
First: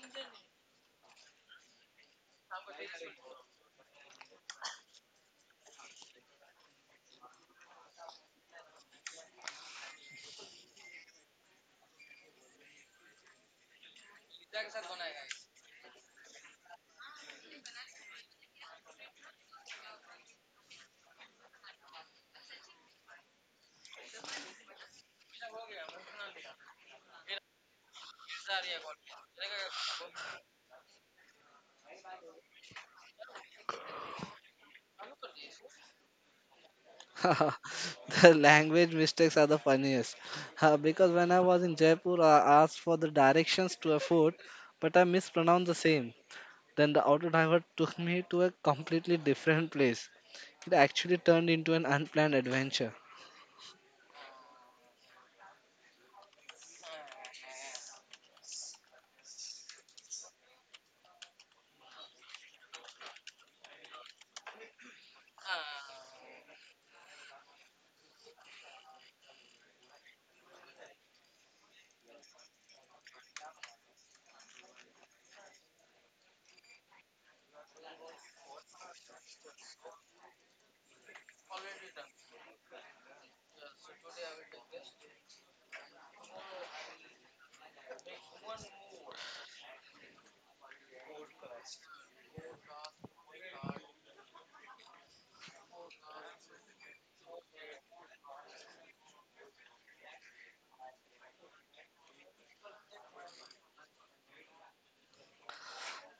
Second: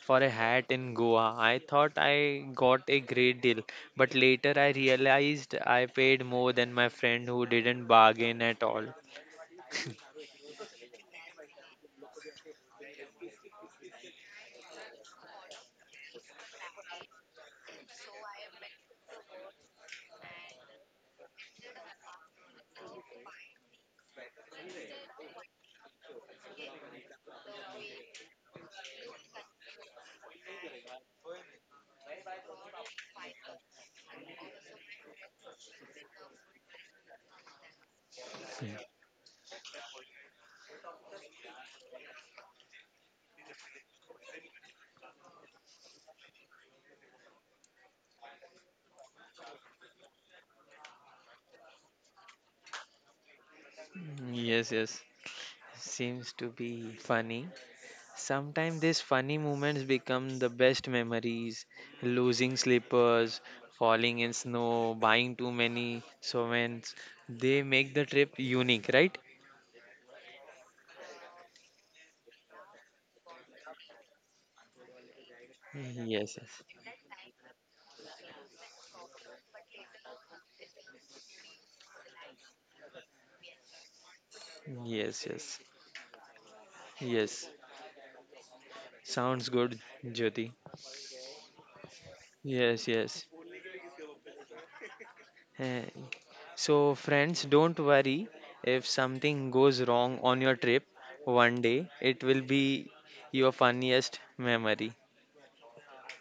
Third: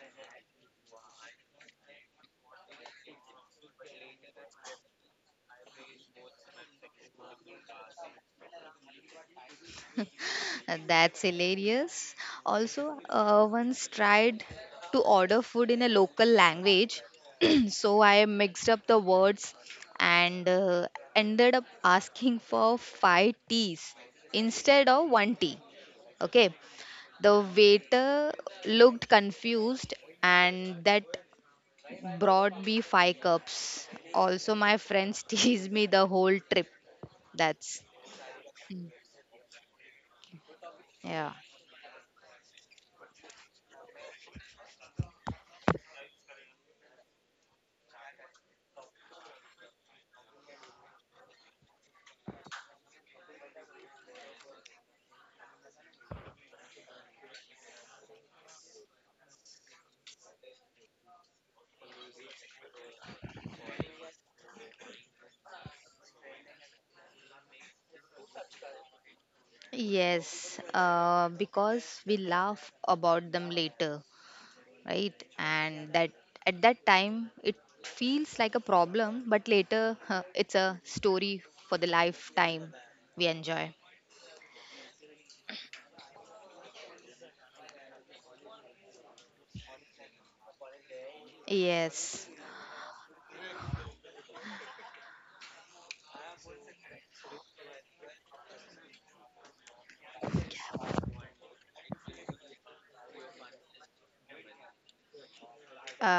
for a hat in Goa. I thought I got a great deal, but later I realized I paid more than my friend who didn't bargain at all. That's hilarious. Also, once tried to order food in a local language, so I mixed up the words and ended up asking for five teas instead of one tea. Okay, the waiter looked confused, and that brought me five cups. Also, my friends teased me the whole trip. That's, The language mistakes are the funniest. Because when yeah. I was in Jaipur, I asked for the directions to a fort, but I mispronounced the same. Then the auto driver took me to a completely different place. It actually turned into an unplanned adventure. Yes, yes. Seems to be funny. Sometimes these funny moments become the best memories. Losing slippers, falling in snow, buying too many souvenirs. They make the trip unique, right? Yes, because we laugh about them later, right? And that Yes, at that time it feels like a problem, but later huh, it's a story for the lifetime we enjoy. yes, yes, yes, yes. Sounds good, Jyoti. Yes, Yes, yes. Eh, so, friends, don't worry if something goes wrong on your trip one day, it will be your funniest memory.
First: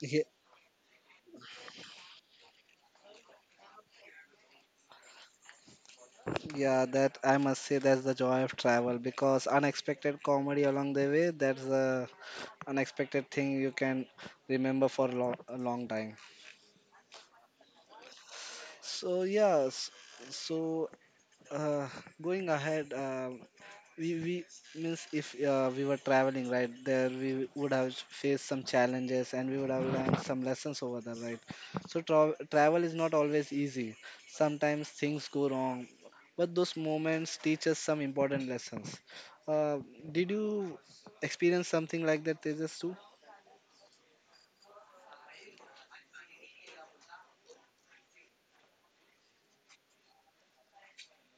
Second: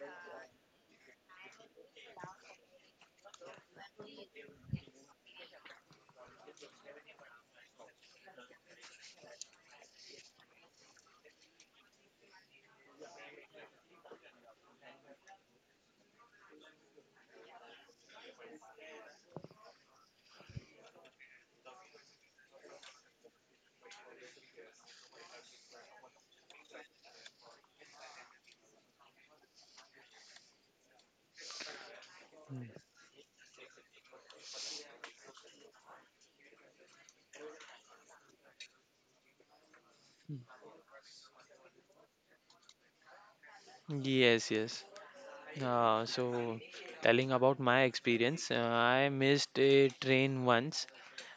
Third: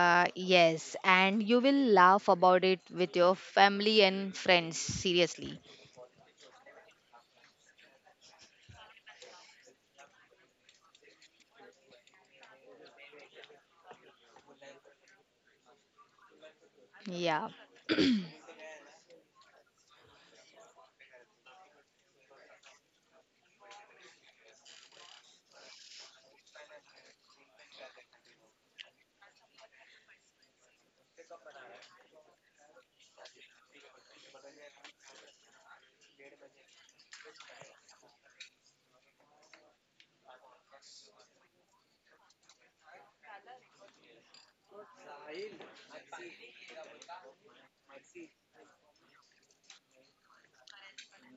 Ye- yes, and you will laugh about it with your family and friends, seriously. Yeah, that I must say that's the joy of travel because unexpected comedy along the way, that's the unexpected thing you can remember for a long time. Yeah. So yes, so uh, going ahead, we means if we were traveling right there, we would have faced some challenges and we would have learned some lessons over there, right? So travel is not always easy. Sometimes things go wrong, but those moments teach us some important lessons. Uh, did you experience something like that, Tejas, too? Yes, yes. So, telling about my experience, I missed a train once.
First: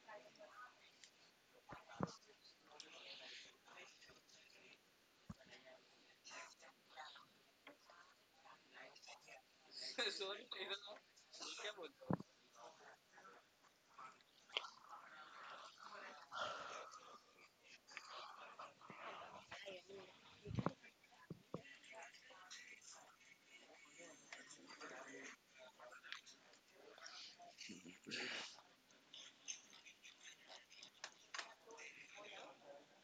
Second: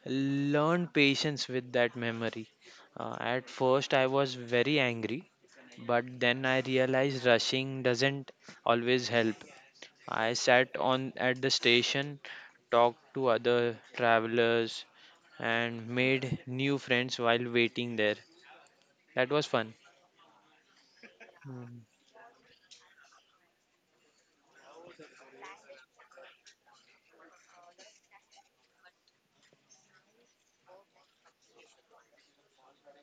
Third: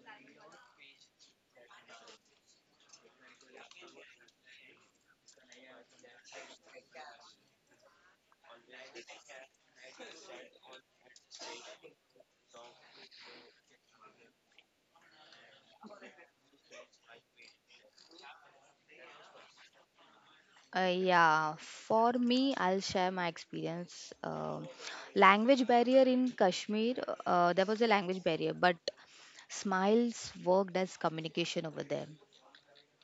Learned patience with that memory. At first, I was very angry, but then I realized rushing doesn't always help. I sat on at the station, talked to other travelers, and made new friends while waiting there. That was fun. Yeah, Mm, for me, I'll share my experience. Language barrier in Kashmir, there was a language barrier, but smiles worked as communication over there.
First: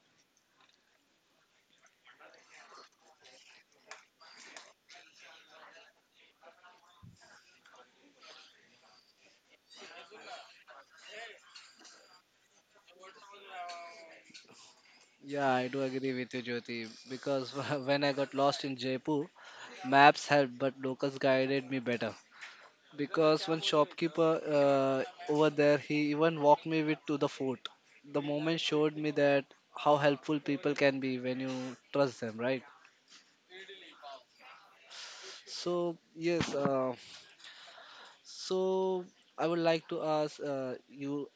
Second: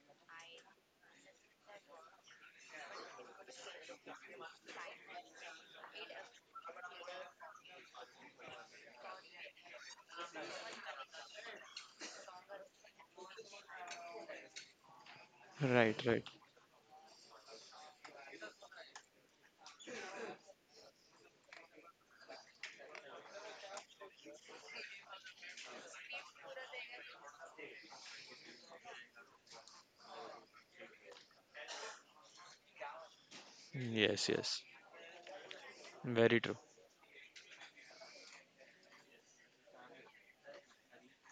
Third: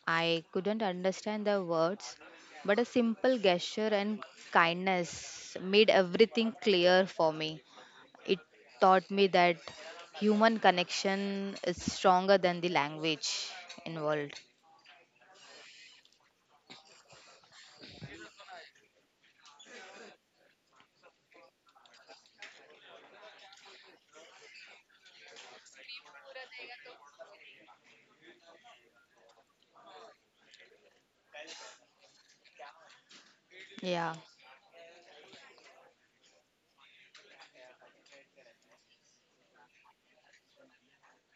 I couldn't understand their words, but a simple gesture and kindness made everything clear for me. It taught me that human connection is stronger than the language involved. Yeah, I do right, agree right. with you, Jyoti, because when I got lost in Jaipur, maps helped, but locals guided me better. Because one shopkeeper over there, he even walked me with to the fort. The moment showed me that how helpful people can be when you trust them, right? Yeah. Yes, yes. So Very yes, true. uh, So I would like to ask you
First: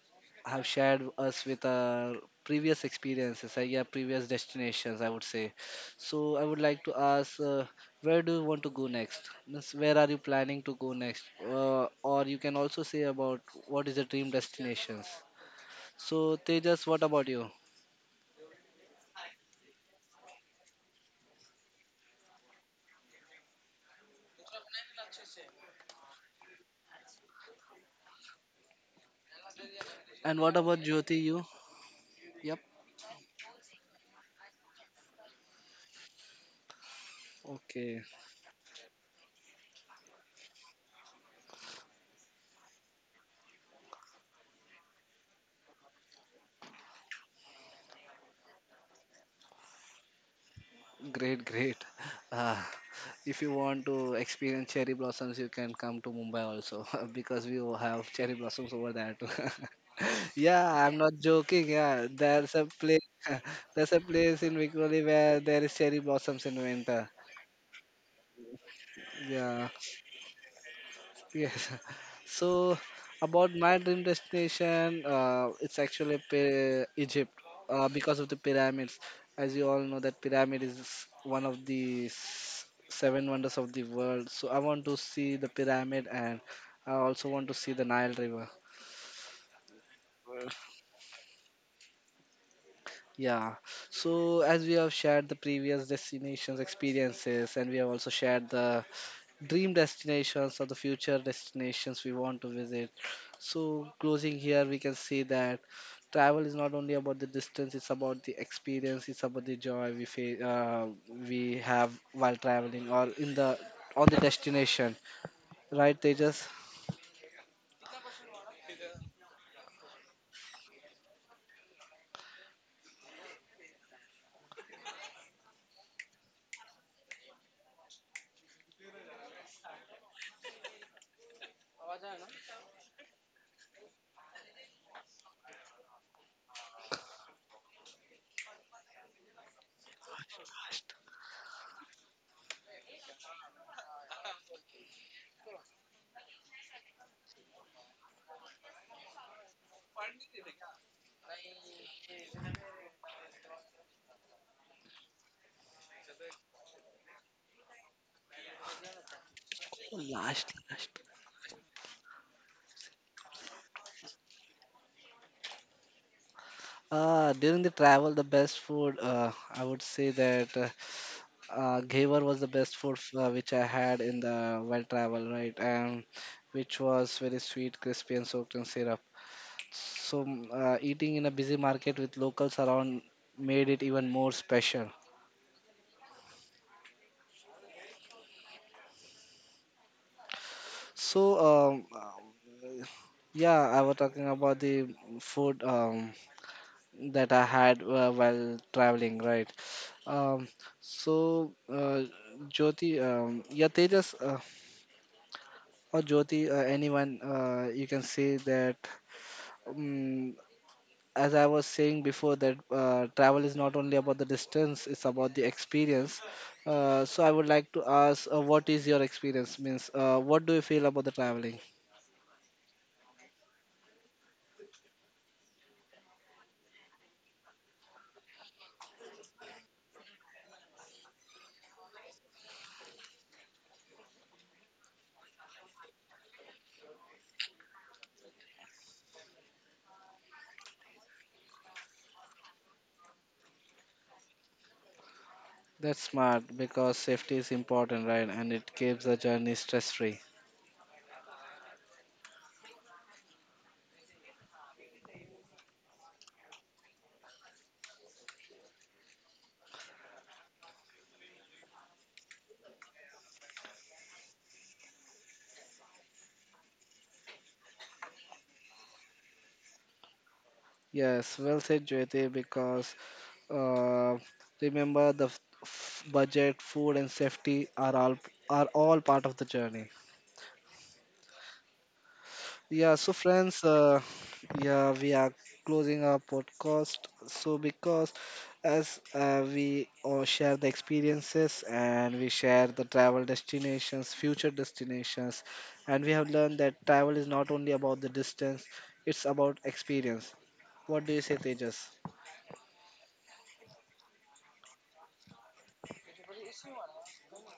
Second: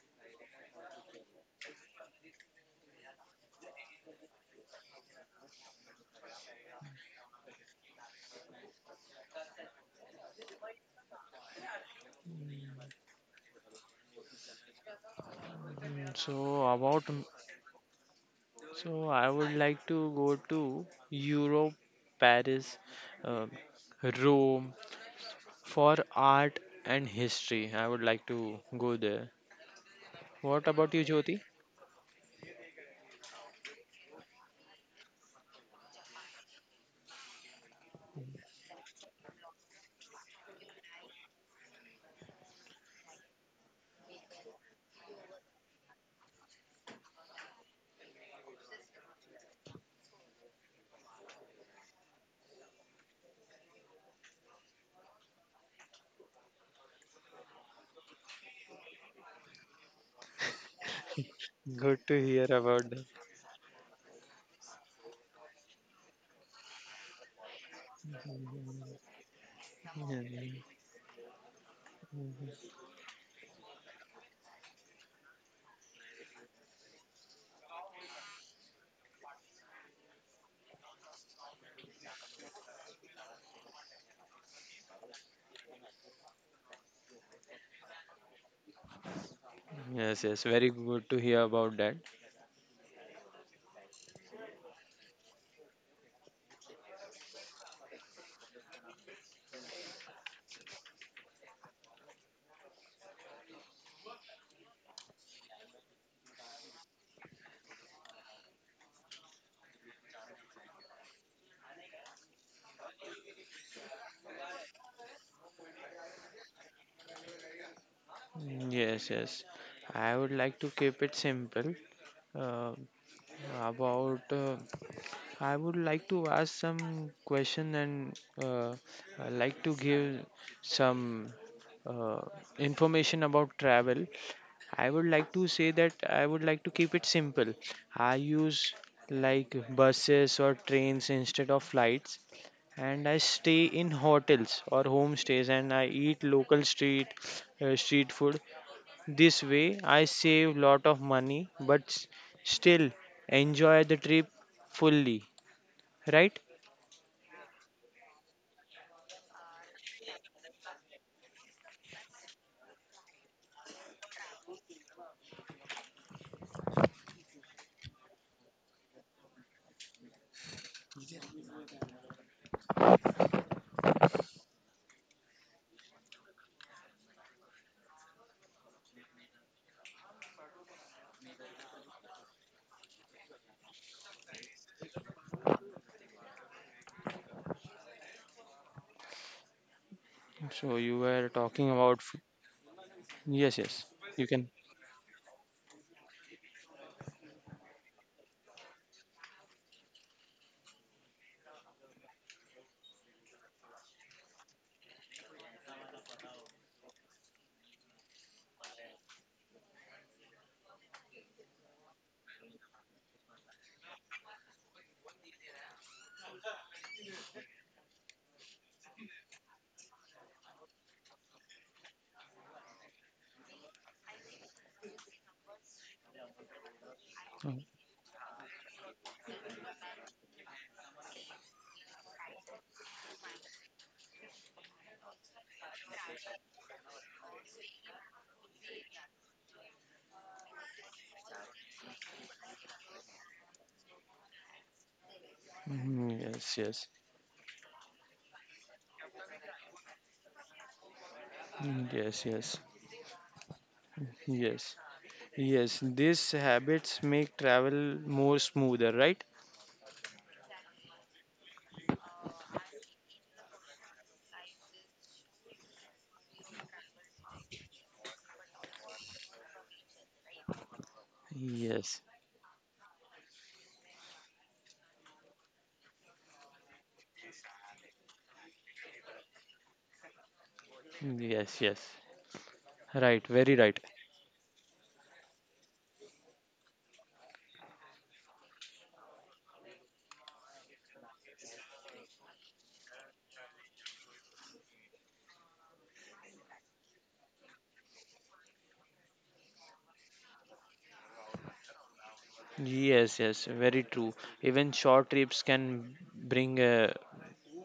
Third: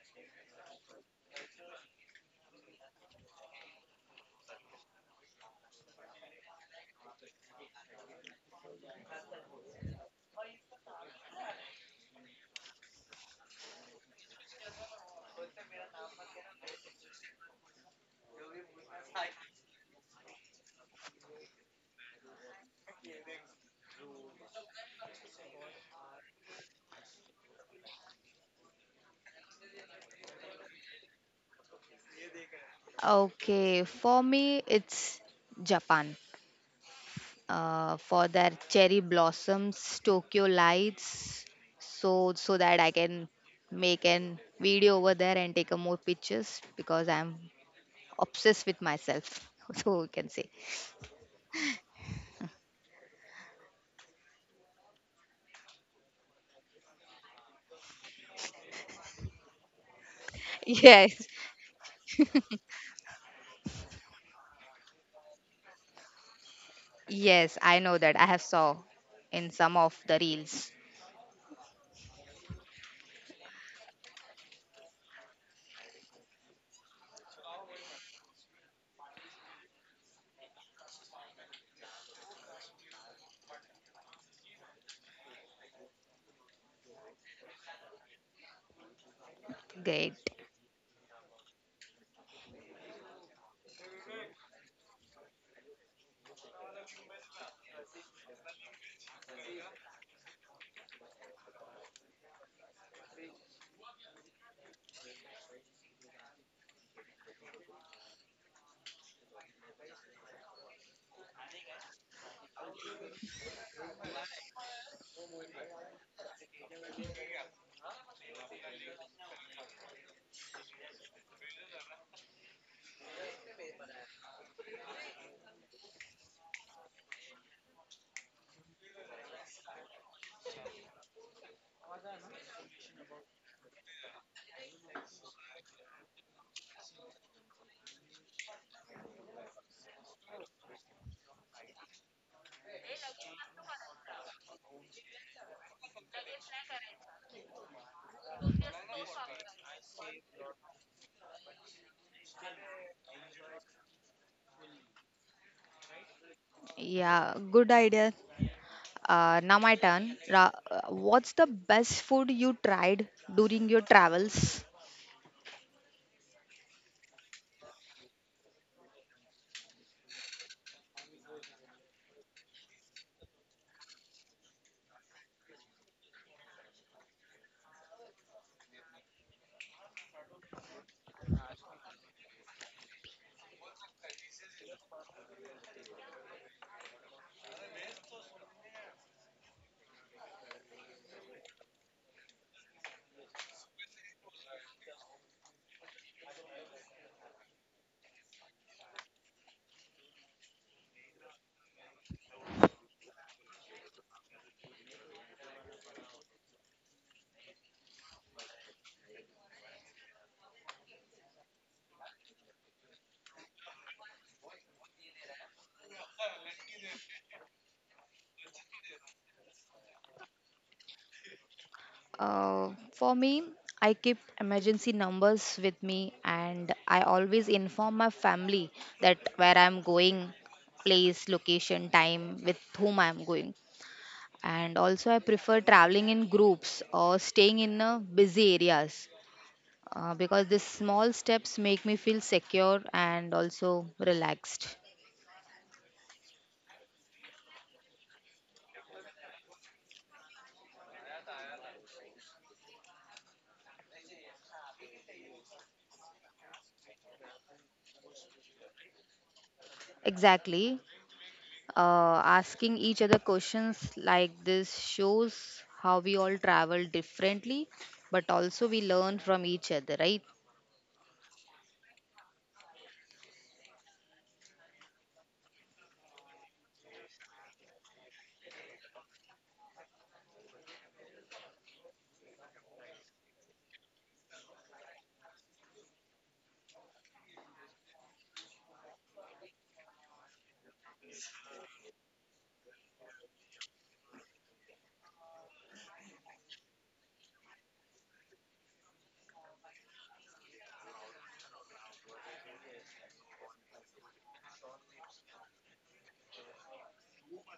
have shared us with our previous experiences, yeah, previous destinations, I would say. So I would like to ask, where do you want to go next? Means where are you planning to go next? Or you can also say about what is the dream destinations. Mm, So so Tejas, what about about you? so I would like to go to Europe, Paris, uh, Rome for art and history. I would like to go there. And what about What about you, Jyoti? You? Jyoti? Yep. Okay, for me, it's Japan, Okay. for their cherry blossoms, Tokyo lights, so that I can make an video over there and take a more pictures because I'm obsessed with myself. So we can say Great, great. Uh, if you want to experience cherry blossoms, you can come to Mumbai also because we will have cherry blossoms over there too. Yeah, I'm not yes, joking. Good Yeah, to hear there's a about that. place, there's a place in Vikoli where there is cherry blossoms in winter. yes, I know that I have saw in Yeah, some of the Mm, reels. yes. So about my dream destination, it's actually Egypt because of the pyramids. As you all know, that pyramid is one of the seven wonders of the world. So I want to see the pyramid and I also want to see the Nile River. Great, yes, yes, very good to hear about that. Yeah. So as we have shared the previous destinations experiences and we have also shared the dream destinations or the future destinations we want to visit. So closing here we can see that travel is not only about the distance, it's about the experience, it's about the joy we we have while traveling or in the on the destination, right? they just Mm, yes, yes. I would like to keep it simple uh, about I would like to ask some question and I like to give some uh, information about travel. I would like to say that I would like to keep it simple. I use like buses or trains instead of flights, and I stay in hotels or homestays, and I eat local street street food. This way, I save lot of money, but still enjoy the trip fully, right? yeah, good idea. Now my turn. Last last What's the best food you tried during your travels? uh During the travel, the best food, I would say that Ghevar was the best food which I had in the while travel, right? And which was very sweet, crispy, and soaked in syrup. So eating in a busy market with locals around made it even more special. So you were So talking um, about uh, yes, yeah, yes. I was You talking can. about the food that I had while traveling, right? Um, so uh, Jyoti, yeah, Tejas or Jyoti, anyone, you can say that. Um, as I was saying before, that travel is not only about the distance; it's about the experience. So I would like to ask, what is your experience? Means, what do you feel about the traveling? For me, I keep emergency numbers with me and I always Mm, inform my family that where I'm going, place, location, time, with whom I'm going. And also, I prefer traveling in groups or staying in busy areas because these small steps make me feel secure and also relaxed. That's mm, smart yes, yes. because safety is important, right? And it keeps the journey stress-free. Mm, yes, yes, yes, yes. These habits make travel more smoother, right? Exactly. Asking each other questions like this shows how we all travel differently, but also we learn from each other, right? Yes, well said, Yes, Jyoti. Because uh, remember the budget, food, and safety are all part of the journey. yes, yes. Yeah, so Right, very friends, right. Yeah, we are closing our podcast. So because as we all share the experiences and we share the travel destinations, future destinations, and we have learned that travel is not only about the distance; it's about experience. What do you say, Tejas? Yes, yes, very true. Even short trips can bring a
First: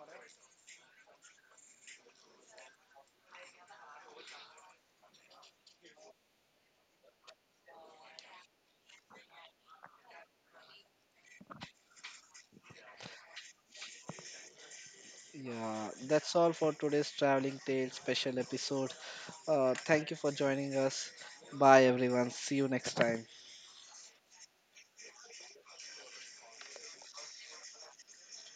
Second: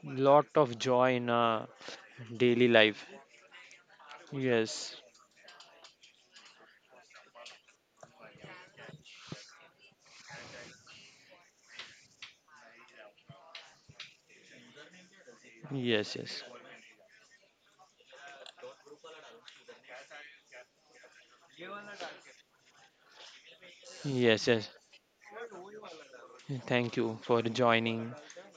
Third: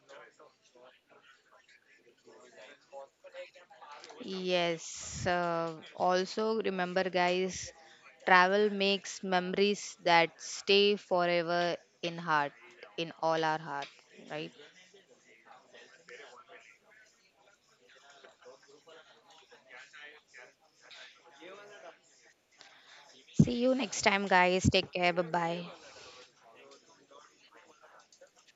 lot of joy in a daily life. Yes. Yes, Also, remember, guys, travel makes memories that stay forever in heart, in all our heart, right? Yeah, yes, that's yes, all for today's traveling tales special episode. Thank you for joining us. Bye, everyone. See you next time. See you next time, yes, guys. yes. Take care. Bye bye. Thank you for joining